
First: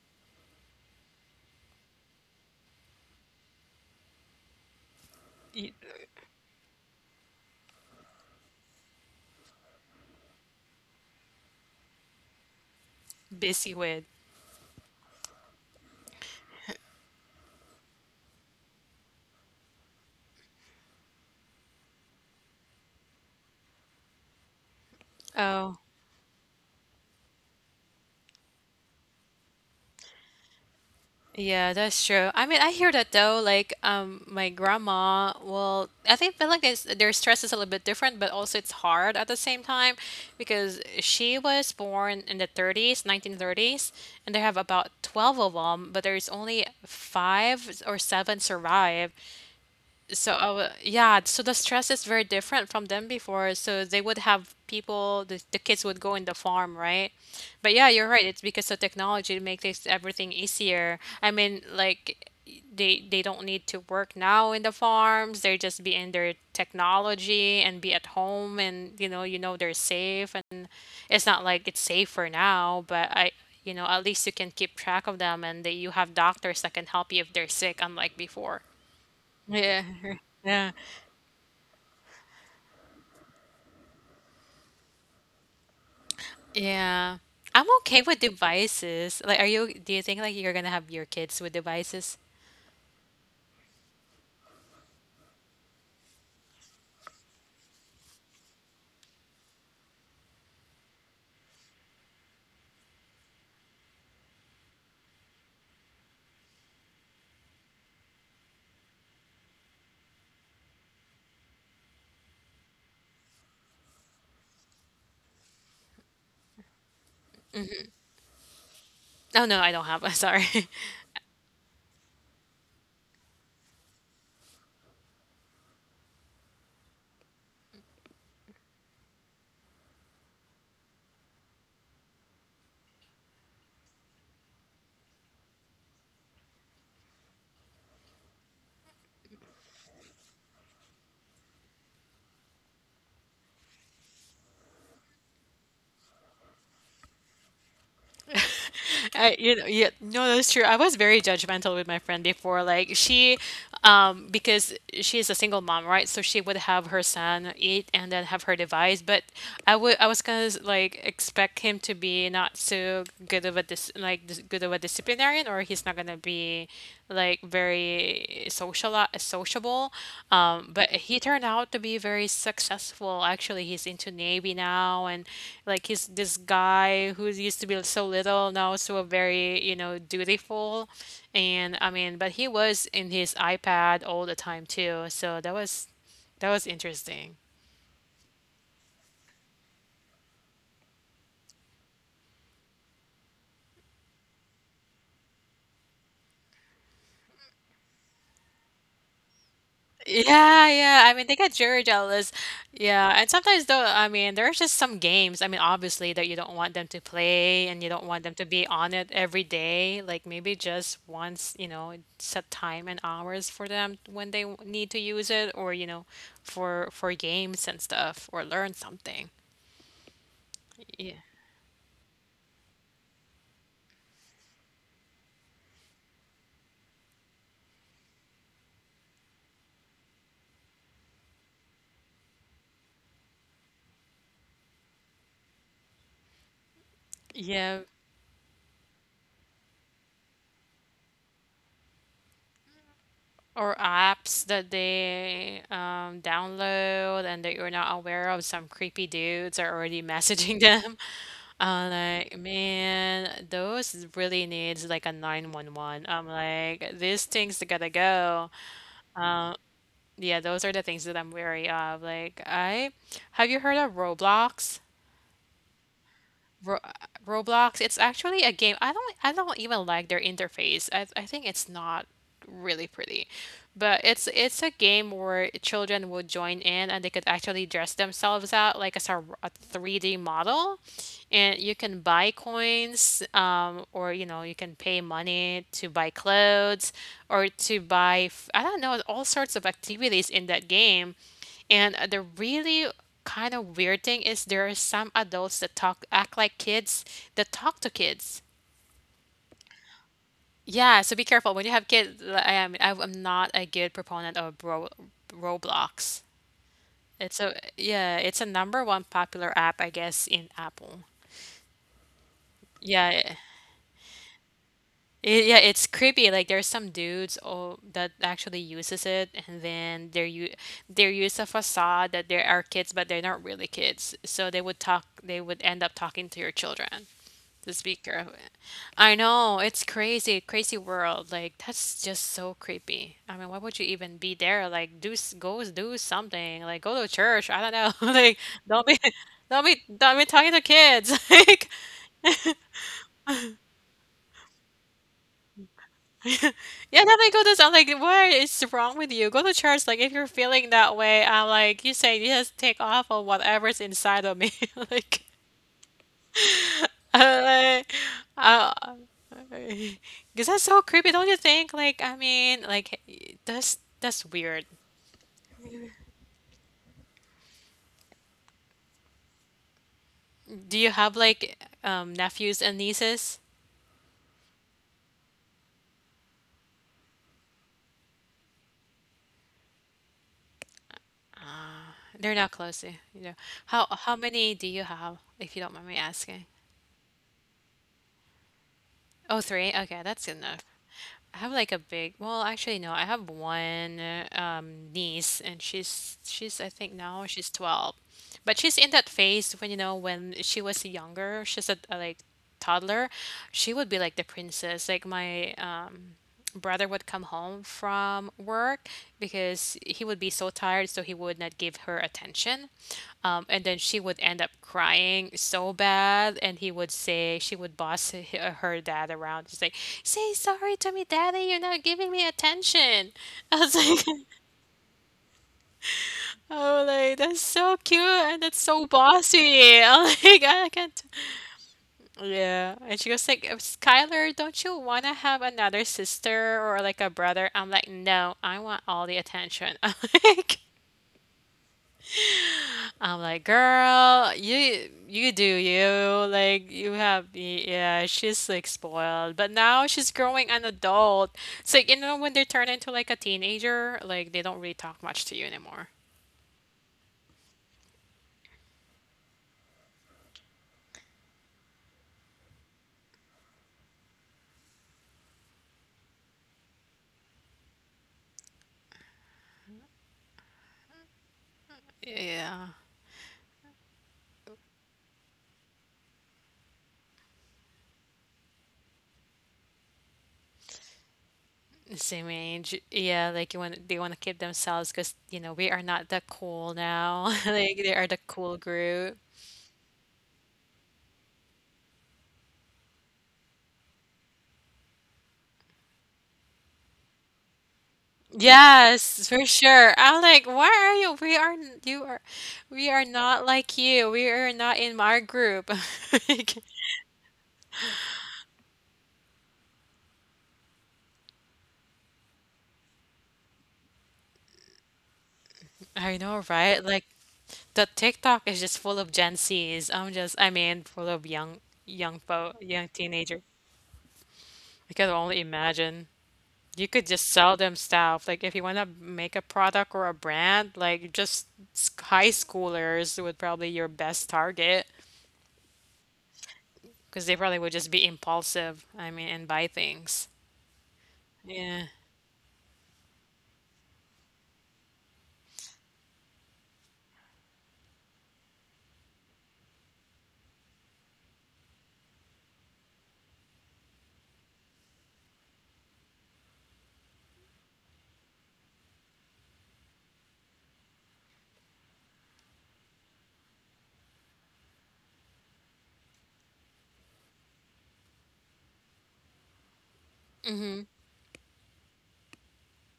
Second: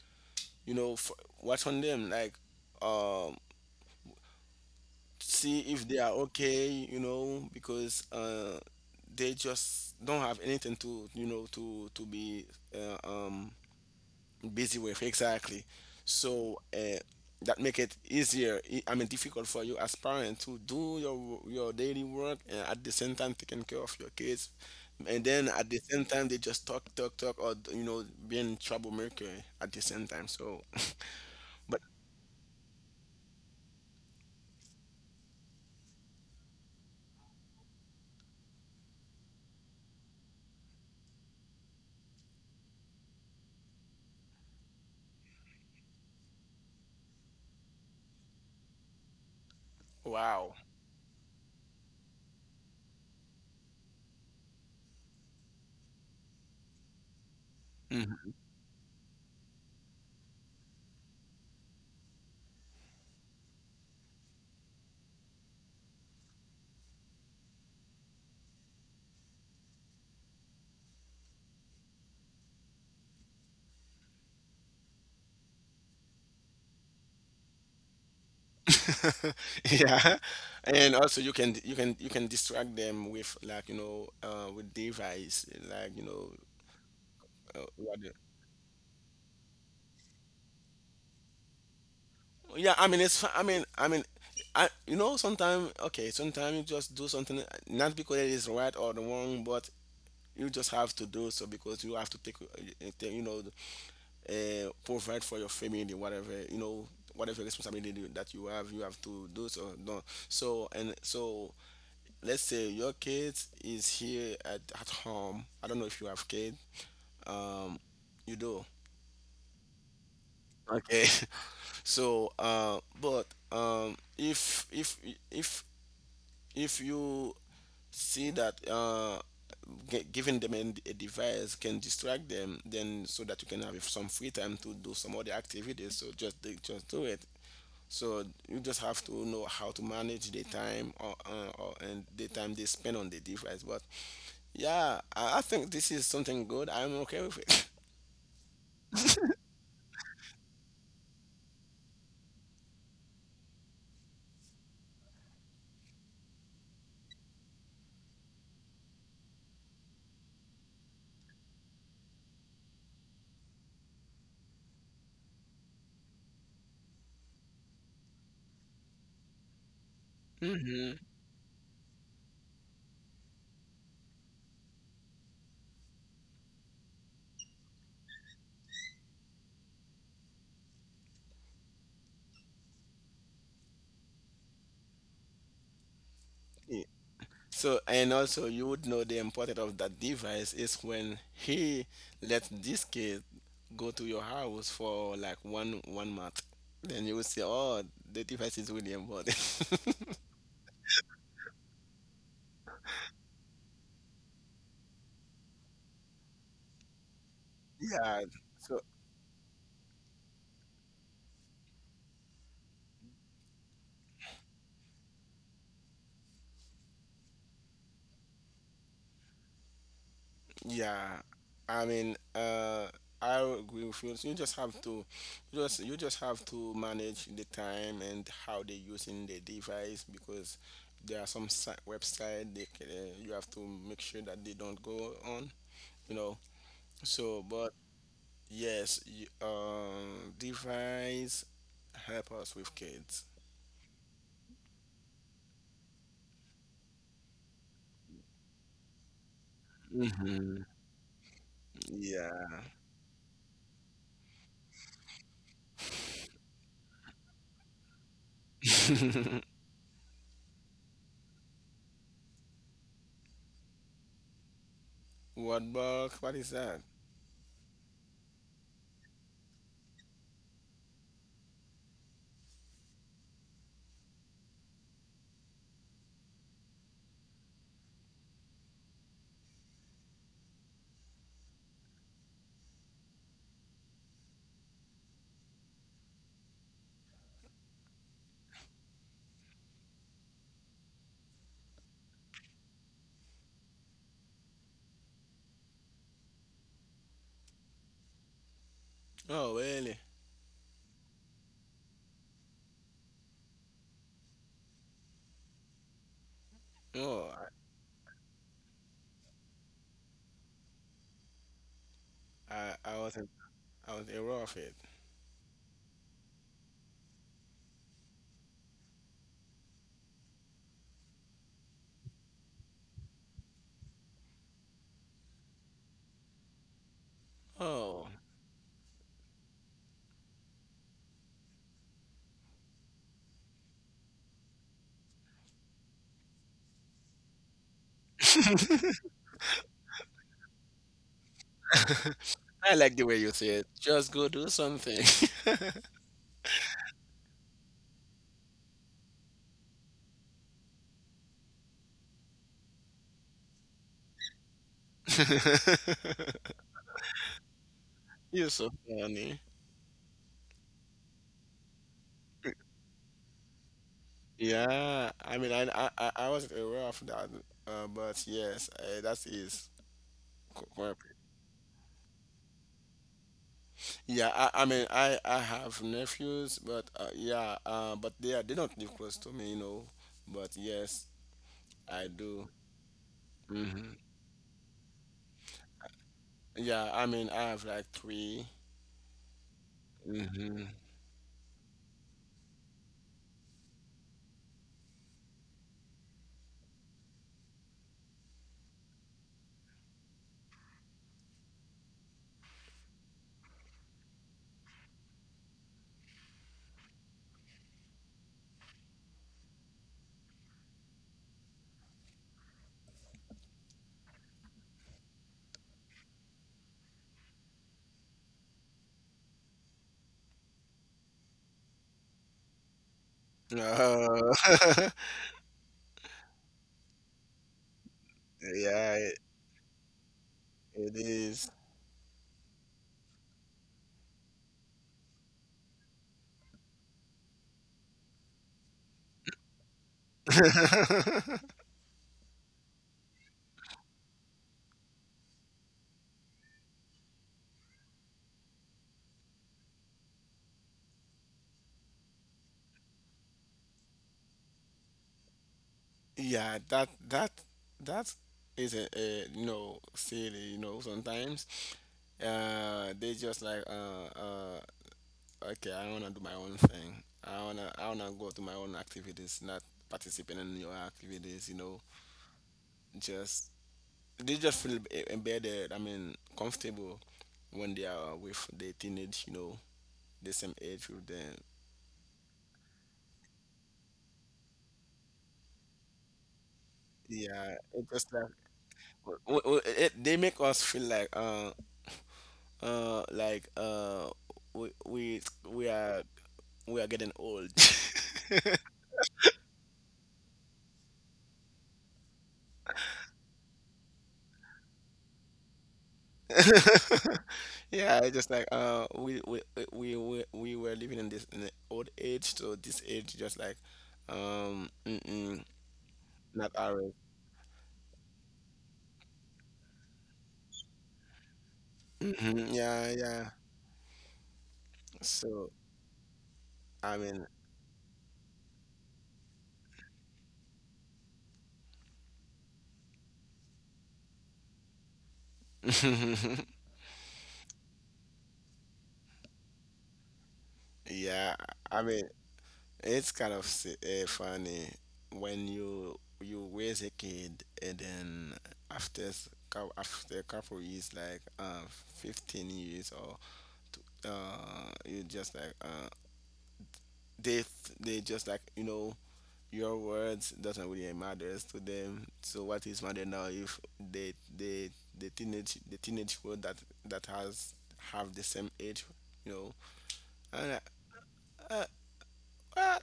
Speaker 2: you know, f watch on them, like, um, see
Speaker 1: Y-
Speaker 2: if they are okay, you know, because, uh, they just don't have anything to, you know, to be, uh, um
Speaker 1: Busy with.
Speaker 2: busy with, exactly. So that make it easier, I mean, difficult for you as parent to do your daily work, and at the same time taking care of your kids, and then at
Speaker 1: Oh,
Speaker 2: the same time they just talk, talk, or, you know, being troublemaker at the same time, so
Speaker 1: yeah,
Speaker 2: but
Speaker 1: that's true. I mean, I hear that though. Like, my grandma will. I think feel like it's, their stress is a little bit different, but also it's hard at the same time because she was born in the 30s, 1930s, and they have about 12 of them, but there's only 5 or 7 survive. So, I
Speaker 2: wow.
Speaker 1: w yeah, so the stress is very different from them before. So they would have people, the kids would go in the farm, right? But yeah, you're right.
Speaker 2: Mhm.
Speaker 1: It's because of technology to make this everything easier. I mean, like they don't need to work now in the farms. They just be in their technology and be at home, and you know they're safe. And it's not like it's safer now, but I, you know, at least you can keep track of them, and that you have doctors that can help you if they're sick, unlike before. Yeah,
Speaker 2: Yeah,
Speaker 1: yeah,
Speaker 2: and also you can you can distract them with, like, you know, with device, like, you know.
Speaker 1: yeah.
Speaker 2: Uh,
Speaker 1: I'm
Speaker 2: what?
Speaker 1: okay with devices. Like, are you? Do you think like you're gonna have your kids with devices?
Speaker 2: Yeah, I mean, it's. I mean, I, you know, sometimes, okay, sometimes you just do something, not because it is right or the wrong, but you just have to do so because you have to take, take, you know, provide for your family, whatever, you know, whatever responsibility that you have to do so. No, so and so, let's say your kid is here at home. I don't know if you have kid. Um, you do.
Speaker 1: No, no, I don't have. I'm sorry.
Speaker 2: Okay. So, but um, if if if if you see that, giving them a device can distract them, then so that you can have some free time to do some other activities, so just do it. So you just have to know how to manage the time, or and the time they spend on the device. But yeah, I think this is something good. I'm okay with it.
Speaker 1: I, you know, yeah, no, that's true. I was very judgmental with my friend before. Like she, because she is a single mom, right? So she would have her son eat and then have her device. But I would, I was gonna like expect him to be not so good of a dis like dis good of a disciplinarian, or he's not gonna be like very social sociable. But he turned out to be very successful. Actually, he's into Navy now, and like he's this guy who used to be so little now so very dutiful, and but he was in his iPad all the time too. So that was
Speaker 2: Hmm.
Speaker 1: interesting.
Speaker 2: So, and also you would know the importance of that device is when he, let this kid go to your house for like one one month. Then you would say, oh, the device is really important.
Speaker 1: Yeah, yeah. I mean, they got Jerry jealous. Yeah, and sometimes though, I mean, there's just some games. I mean, obviously that you don't want them to play and you don't want
Speaker 2: Yeah.
Speaker 1: them to be
Speaker 2: So
Speaker 1: on it every day. Like maybe just once, set time and hours for them when need to use it, or for games and stuff, or learn something. Yeah,
Speaker 2: yeah, I mean, I agree with you. You just have to, you just have to manage the time and how they using the device, because there are some website they, you have to make sure that they don't go on. You know. So, but
Speaker 1: yeah.
Speaker 2: yes, y device help us with kids.
Speaker 1: Or apps that they download and that you're not aware of. Some creepy dudes are already messaging
Speaker 2: Hmm.
Speaker 1: them. I'm like,
Speaker 2: Yeah.
Speaker 1: man, those really needs like a 911. I'm like, these things gotta go. Yeah, those are the things that I'm wary of. Like, I have you heard of Roblox?
Speaker 2: What box? What is
Speaker 1: Ro
Speaker 2: that?
Speaker 1: Roblox, it's actually a game. I don't even like their interface. I think it's not really pretty. But it's a game where children would join in and they could actually dress themselves out like as a 3D model. And you can buy coins or you can pay money to buy clothes or to I don't know, all sorts of activities in that game. And the really kind of weird thing is there are some adults that talk act like kids that talk to kids.
Speaker 2: Oh, really?
Speaker 1: Yeah, so be careful when you have kids. I am I'm not a good proponent of Roblox. It's
Speaker 2: Oh,
Speaker 1: a yeah, it's a number one popular app, I guess, in Apple.
Speaker 2: I
Speaker 1: Yeah,
Speaker 2: wasn't, I was aware of it.
Speaker 1: it, yeah, it's creepy. Like there's some dudes oh, that actually uses it, and then they're used a facade that they are kids, but they're not really kids. So they would end up talking to your children. The
Speaker 2: Oh,
Speaker 1: speaker. I know it's crazy, crazy world. Like that's just so creepy. I mean, why would you even be there? Like go do something. Like go to church. I don't know. like don't be. Don't be talking to kids. Like,
Speaker 2: I like the way you say it. Just go do something.
Speaker 1: yeah, then they go to. I'm like, what is wrong with you? Go to church. Like, if you're feeling that way, I'm like, you say, just take off on whatever's inside of me. like, I,
Speaker 2: You're so funny.
Speaker 1: because that's so creepy, don't you think? Like, I mean, that's weird.
Speaker 2: Yeah, I mean, I wasn't aware of that, but yes, that is.
Speaker 1: Do you have like nephews and nieces?
Speaker 2: Yeah, I mean, I have nephews, but yeah, but they don't live close to me, you know. But yes, I
Speaker 1: They're not
Speaker 2: do.
Speaker 1: close to you, you know. How
Speaker 2: Hmm.
Speaker 1: how many do you have, if you don't mind me asking?
Speaker 2: Yeah, I mean, I have like 3.
Speaker 1: Oh, three? Okay, that's good enough.
Speaker 2: Mm-hmm.
Speaker 1: I have like a big, well, actually no, I have one niece and she's I think now she's 12. But she's in that phase when you know when she was younger, she's a like toddler, she would be like the princess. Like my brother would come home from work because he would be so tired, so he would not give her attention. And then she would end up crying so bad, and he would say, she would boss her dad around, just like, say sorry to me, daddy, you're not giving me attention. I was like,
Speaker 2: Uh,
Speaker 1: oh, like, that's so cute and that's so
Speaker 2: yeah,
Speaker 1: bossy. I'm like, I can't.
Speaker 2: it is.
Speaker 1: Yeah, and she was like, Skylar, don't you want to have another sister or like a brother? I'm like, no, I want all the attention. Like, I'm like, girl, you do you like you have y- yeah. She's like spoiled, but now she's growing an adult. It's like you know when they turn into like a teenager, like they don't really talk much to you anymore.
Speaker 2: Yeah, that that is a, you know silly you know sometimes they just like uh okay, I wanna do my own thing. I wanna go to my own activities, not participating in your activities. You know,
Speaker 1: Yeah.
Speaker 2: just they just feel embedded. I mean, comfortable when they are with the teenage. You know, the same age with them.
Speaker 1: The same age. Yeah, like you want they want to keep themselves because, you know, we are not that cool now.
Speaker 2: Yeah,
Speaker 1: Like
Speaker 2: it
Speaker 1: they are
Speaker 2: just
Speaker 1: the
Speaker 2: like
Speaker 1: cool group.
Speaker 2: it, they make us feel like we we are we are getting old.
Speaker 1: Yes, for sure. I'm like, why are you? We are not like you. We are not in my group. Like,
Speaker 2: Yeah, I just like we were living in this in the old age, so this age just like um, mm-mm,
Speaker 1: I know,
Speaker 2: not
Speaker 1: right?
Speaker 2: ours.
Speaker 1: Like the TikTok is just full of Gen Zs. I'm just, I mean, full of young folk,
Speaker 2: Hmm.
Speaker 1: young
Speaker 2: Yeah,
Speaker 1: teenager.
Speaker 2: yeah.
Speaker 1: I can only
Speaker 2: So
Speaker 1: imagine. You could
Speaker 2: I
Speaker 1: just
Speaker 2: mean,
Speaker 1: sell them stuff. Like if you want to make a product or a brand, like just high schoolers would probably your best target because they probably would just be impulsive. I mean, and buy things.
Speaker 2: yeah,
Speaker 1: Yeah.
Speaker 2: I mean it's kind of funny when you raise a kid and then after a couple years, like 15 years or you just like they just like, you know, your words doesn't really matter to them, so what is matter now if they the teenage world that that has have the same age, you know. And I, uh, what?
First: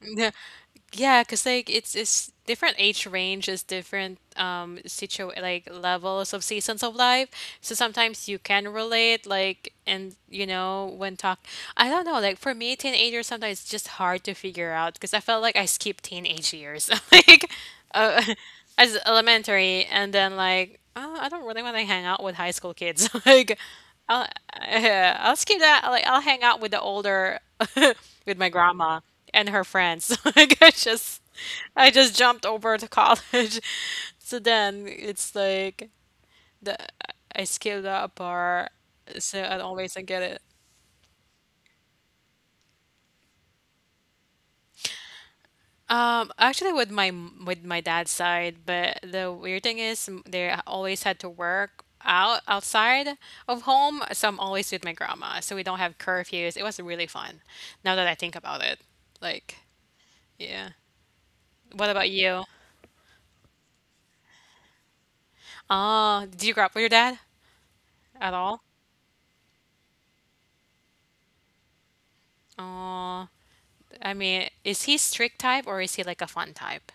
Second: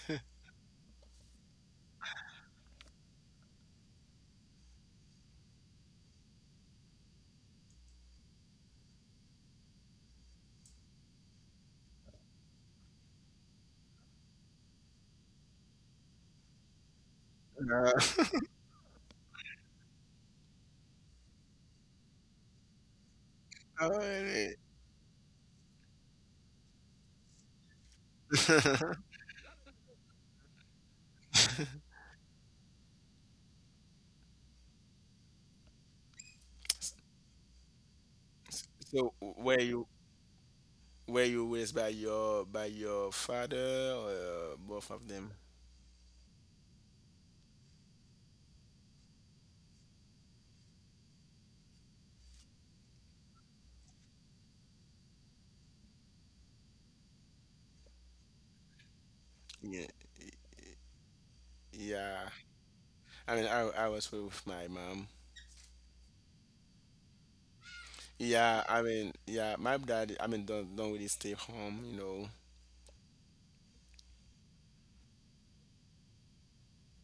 Speaker 1: Yeah, cause like it's different age range is different situ like levels of seasons of life. So sometimes you can relate like and you know when talk I don't know like for me teenagers sometimes it's just hard to figure out because I felt like I skipped teenage years like
Speaker 2: Uh,
Speaker 1: uh, as elementary and then like oh, I don't really want to hang out with high school kids like I'll
Speaker 2: alright.
Speaker 1: I'll skip that, like, I'll hang out with the older with my grandma and her friends. Like, I just jumped over to college. So then it's like the I skipped that part,
Speaker 2: So
Speaker 1: so I
Speaker 2: were
Speaker 1: don't
Speaker 2: you,
Speaker 1: always I get it.
Speaker 2: were you raised by your father or both of them?
Speaker 1: Actually, with my with my dad's side, but the weird thing is they always had to work out outside of home, so I'm always with my grandma, so we don't have curfews. It was really fun. Now that I think about it, like.
Speaker 2: yeah
Speaker 1: Yeah. What about
Speaker 2: yeah
Speaker 1: you?
Speaker 2: i mean i, I was with my mom.
Speaker 1: Oh, did you grow up with your dad at
Speaker 2: Yeah,
Speaker 1: all?
Speaker 2: I mean, yeah, my dad, I mean, don't really stay home, you know,
Speaker 1: Oh, I mean, is he strict type or is he like a fun type?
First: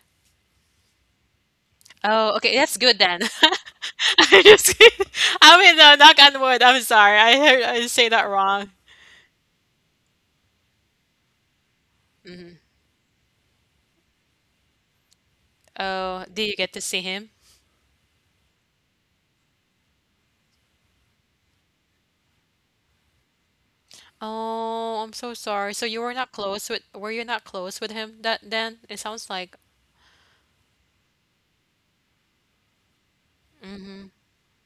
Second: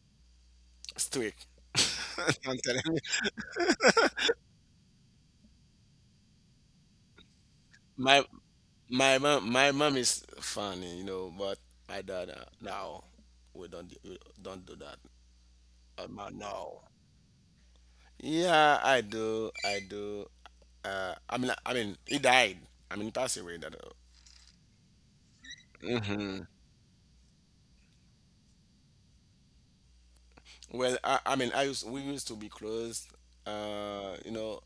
Speaker 2: strict.
Speaker 1: Oh, okay,
Speaker 2: I'm
Speaker 1: that's
Speaker 2: telling
Speaker 1: good
Speaker 2: you.
Speaker 1: then. I just, I mean, no, knock on wood. I'm sorry, I heard I say
Speaker 2: My
Speaker 1: that wrong.
Speaker 2: my mom is funny, you know, but my dad now we don't do that.
Speaker 1: Oh, did you get to
Speaker 2: No.
Speaker 1: see him?
Speaker 2: Yeah, I do, I do. I mean, he died. I mean, he passed away. That.
Speaker 1: Oh, I'm so sorry. So you were not
Speaker 2: Mm-hmm.
Speaker 1: close with, were you not close with him that then? It sounds like
Speaker 2: Well, I mean, I used we used to be close. You know,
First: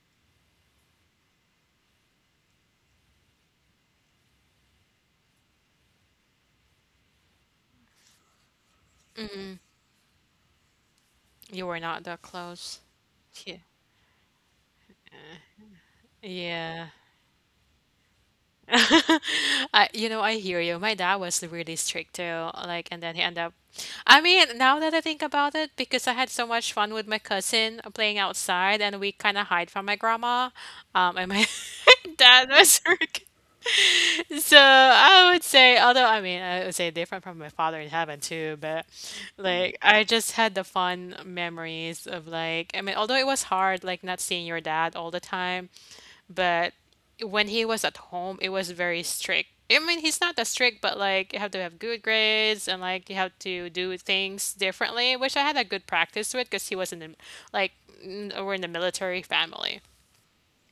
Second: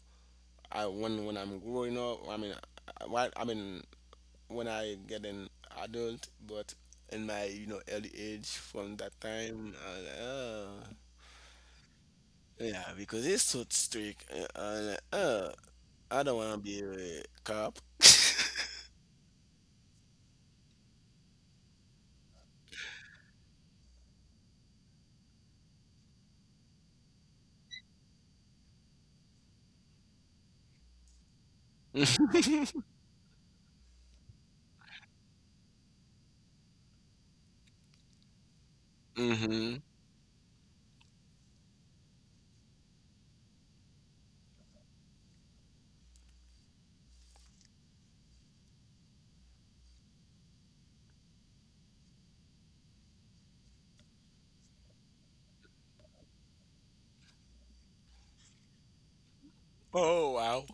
Speaker 2: I when I'm growing up, I mean, I mean, when I get an adult, but in my, you know, early age, from that time,
Speaker 1: you were not that close.
Speaker 2: yeah, because it's
Speaker 1: Yeah.
Speaker 2: so strict. Uh, uh, uh, I don't want to be
Speaker 1: Yeah.
Speaker 2: a cop.
Speaker 1: I, you know, I hear you. My dad was really strict too. Like, and then he ended up. I mean, now that I think about it, because I had so much fun with my cousin playing outside, and we kind of hide from my grandma. And my dad was so I would say, although I mean, I would say different from my father in heaven too, but
Speaker 2: Hmm.
Speaker 1: like I just had the fun memories of like, I mean, although it was hard, like not seeing your dad all the time, but when he was at home, it was very strict. I mean, he's not that strict, but like you have to have good grades and like you have to do things differently, which I had a good practice with because he wasn't in, like, we're in the military family.
Speaker 2: Oh wow,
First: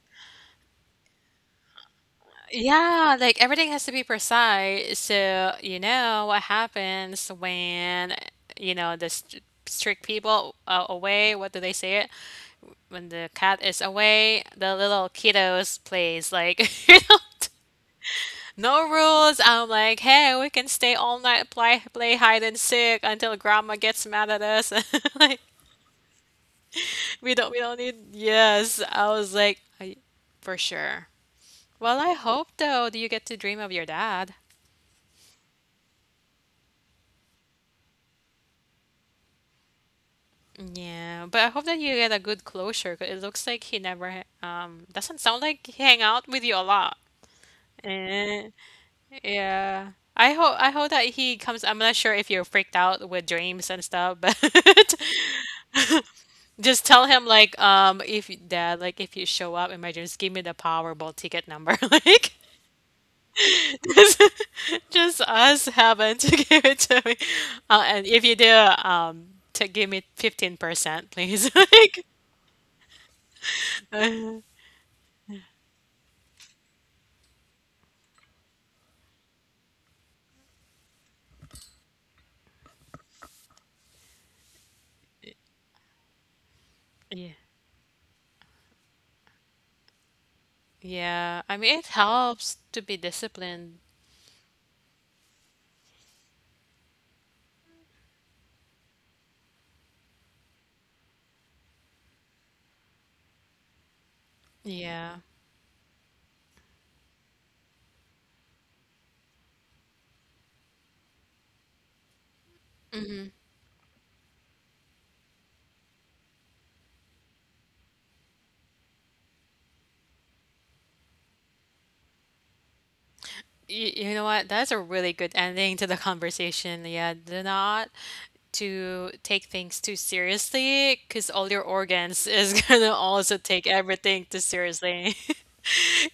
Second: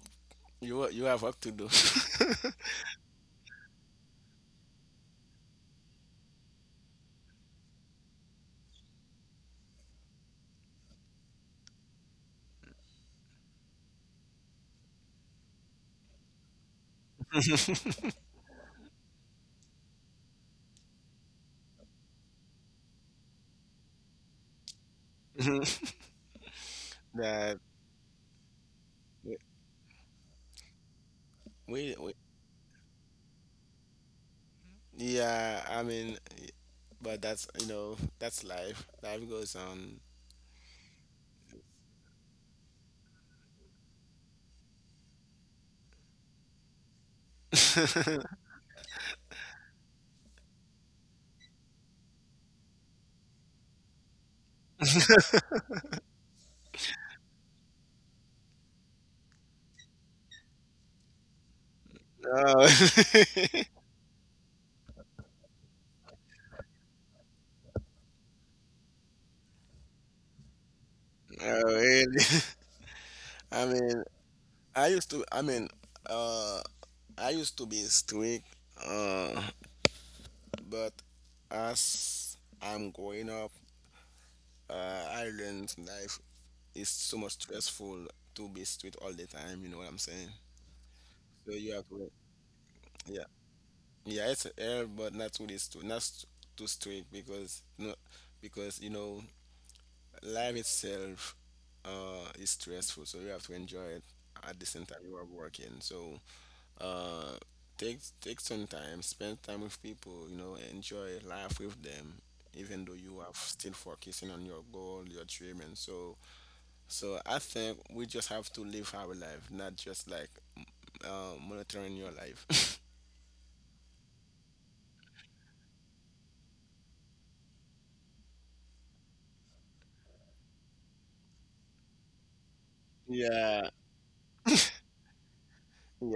Speaker 2: you have work to do.
Speaker 1: Yeah, like everything has to be precise. So, you know what happens when, you know, the st strict people are away. What do they say it? When the cat is away, the little kiddos plays like, you know, no rules. I'm like, hey, we can stay all night, play hide and seek until grandma gets mad at us. Like,
Speaker 2: Mhm. That
Speaker 1: we don't need. Yes, I was like, I, for sure. Well, I
Speaker 2: we
Speaker 1: hope though, do you get to dream of your dad?
Speaker 2: yeah, I mean, but that's, you know, that's life. Life goes on.
Speaker 1: Yeah, but I hope that you get a good closure. 'Cause it looks like he never, doesn't sound like he hang out with you a lot. Eh, yeah. I hope that he comes. I'm not sure if you're freaked out with dreams and stuff, but just tell him like, if dad, like, if you show up in my dreams, give me the Powerball ticket number, like.
Speaker 2: oh,
Speaker 1: Just, just us having to give it to me, and if you do, um, to give me 15%, please.
Speaker 2: oh
Speaker 1: Like,
Speaker 2: really? I mean, I mean, uh, I used to be strict, uh, but as I'm growing up, I learned life is so much
Speaker 1: yeah.
Speaker 2: stressful to be strict all the time. You know what I'm saying?
Speaker 1: Yeah,
Speaker 2: So
Speaker 1: I
Speaker 2: you
Speaker 1: mean,
Speaker 2: have
Speaker 1: it
Speaker 2: to,
Speaker 1: helps to be
Speaker 2: yeah,
Speaker 1: disciplined.
Speaker 2: yeah, it's air, but not too this, too, not s- too strict because no, because you know, life itself, is stressful. So you have to enjoy it at the same time you
Speaker 1: Yeah.
Speaker 2: are working. So Uh, take take some time, spend time with people. You know, enjoy life with them, even though you are still focusing on your goal, your dream, and so. I think we just have to live our life, not just like monitoring your life.
Speaker 1: You know what? That's a really good ending to the conversation. Yeah, do not to take things too seriously because all your organs is gonna also take
Speaker 2: Yeah,
Speaker 1: everything too seriously.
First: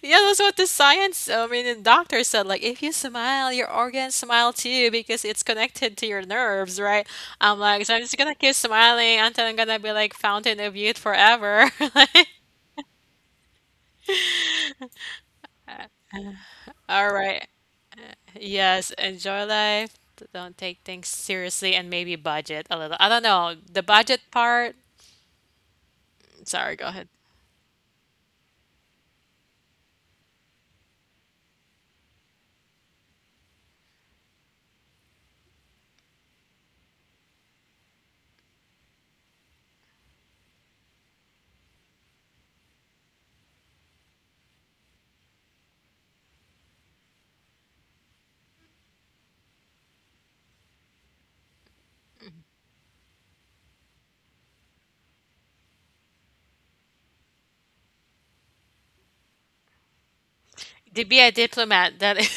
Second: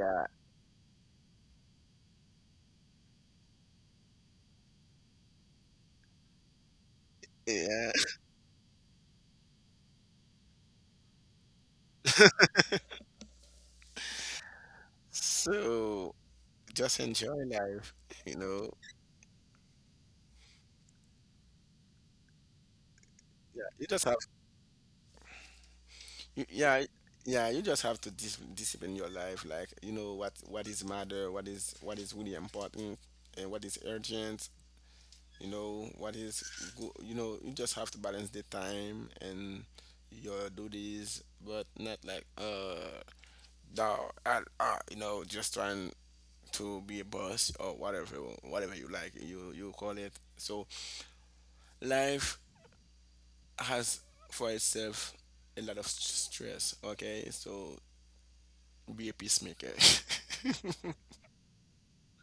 Speaker 1: Yeah, that's what the science, I mean, the doctor said, like, if you smile, your organs smile too because it's connected to your nerves, right? I'm like, so I'm
Speaker 2: yeah.
Speaker 1: just gonna keep smiling until I'm gonna be like fountain of youth forever. Like,
Speaker 2: So just
Speaker 1: all
Speaker 2: enjoy
Speaker 1: right.
Speaker 2: life, you know.
Speaker 1: Yes, enjoy life. Don't take things seriously and maybe budget a little. I don't know.
Speaker 2: Yeah, you
Speaker 1: The
Speaker 2: just have.
Speaker 1: budget part, sorry,
Speaker 2: Yeah,
Speaker 1: go ahead.
Speaker 2: yeah, you just have to discipline your life, like, you know, what is matter, what is, what is really important and what is urgent, you know, you know, you just have to balance the time and your duties, but not like no at all, you know, just trying to be a boss or whatever, whatever you like, you call it. So life has for itself a lot of stress, okay? So be a peacemaker.
Speaker 1: To be a diplomat, that is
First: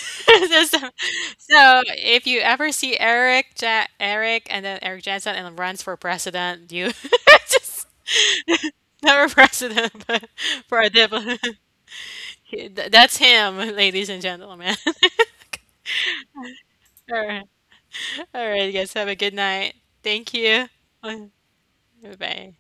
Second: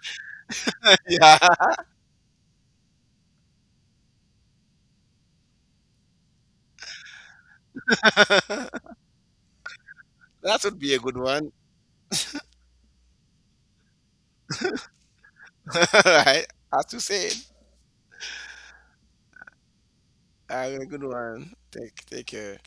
Speaker 1: so
Speaker 2: Yeah,
Speaker 1: so if you ever see Eric and then Eric Johnson and runs for president, you just
Speaker 2: that
Speaker 1: never president, but
Speaker 2: would
Speaker 1: for
Speaker 2: be
Speaker 1: a
Speaker 2: a good
Speaker 1: diplomat.
Speaker 2: one.
Speaker 1: That's him, ladies and gentlemen.
Speaker 2: Right? As you
Speaker 1: All
Speaker 2: said,
Speaker 1: right. All right, guys, have a good night. Thank you.
Speaker 2: I'm a good one. Take care.
Speaker 1: Bye.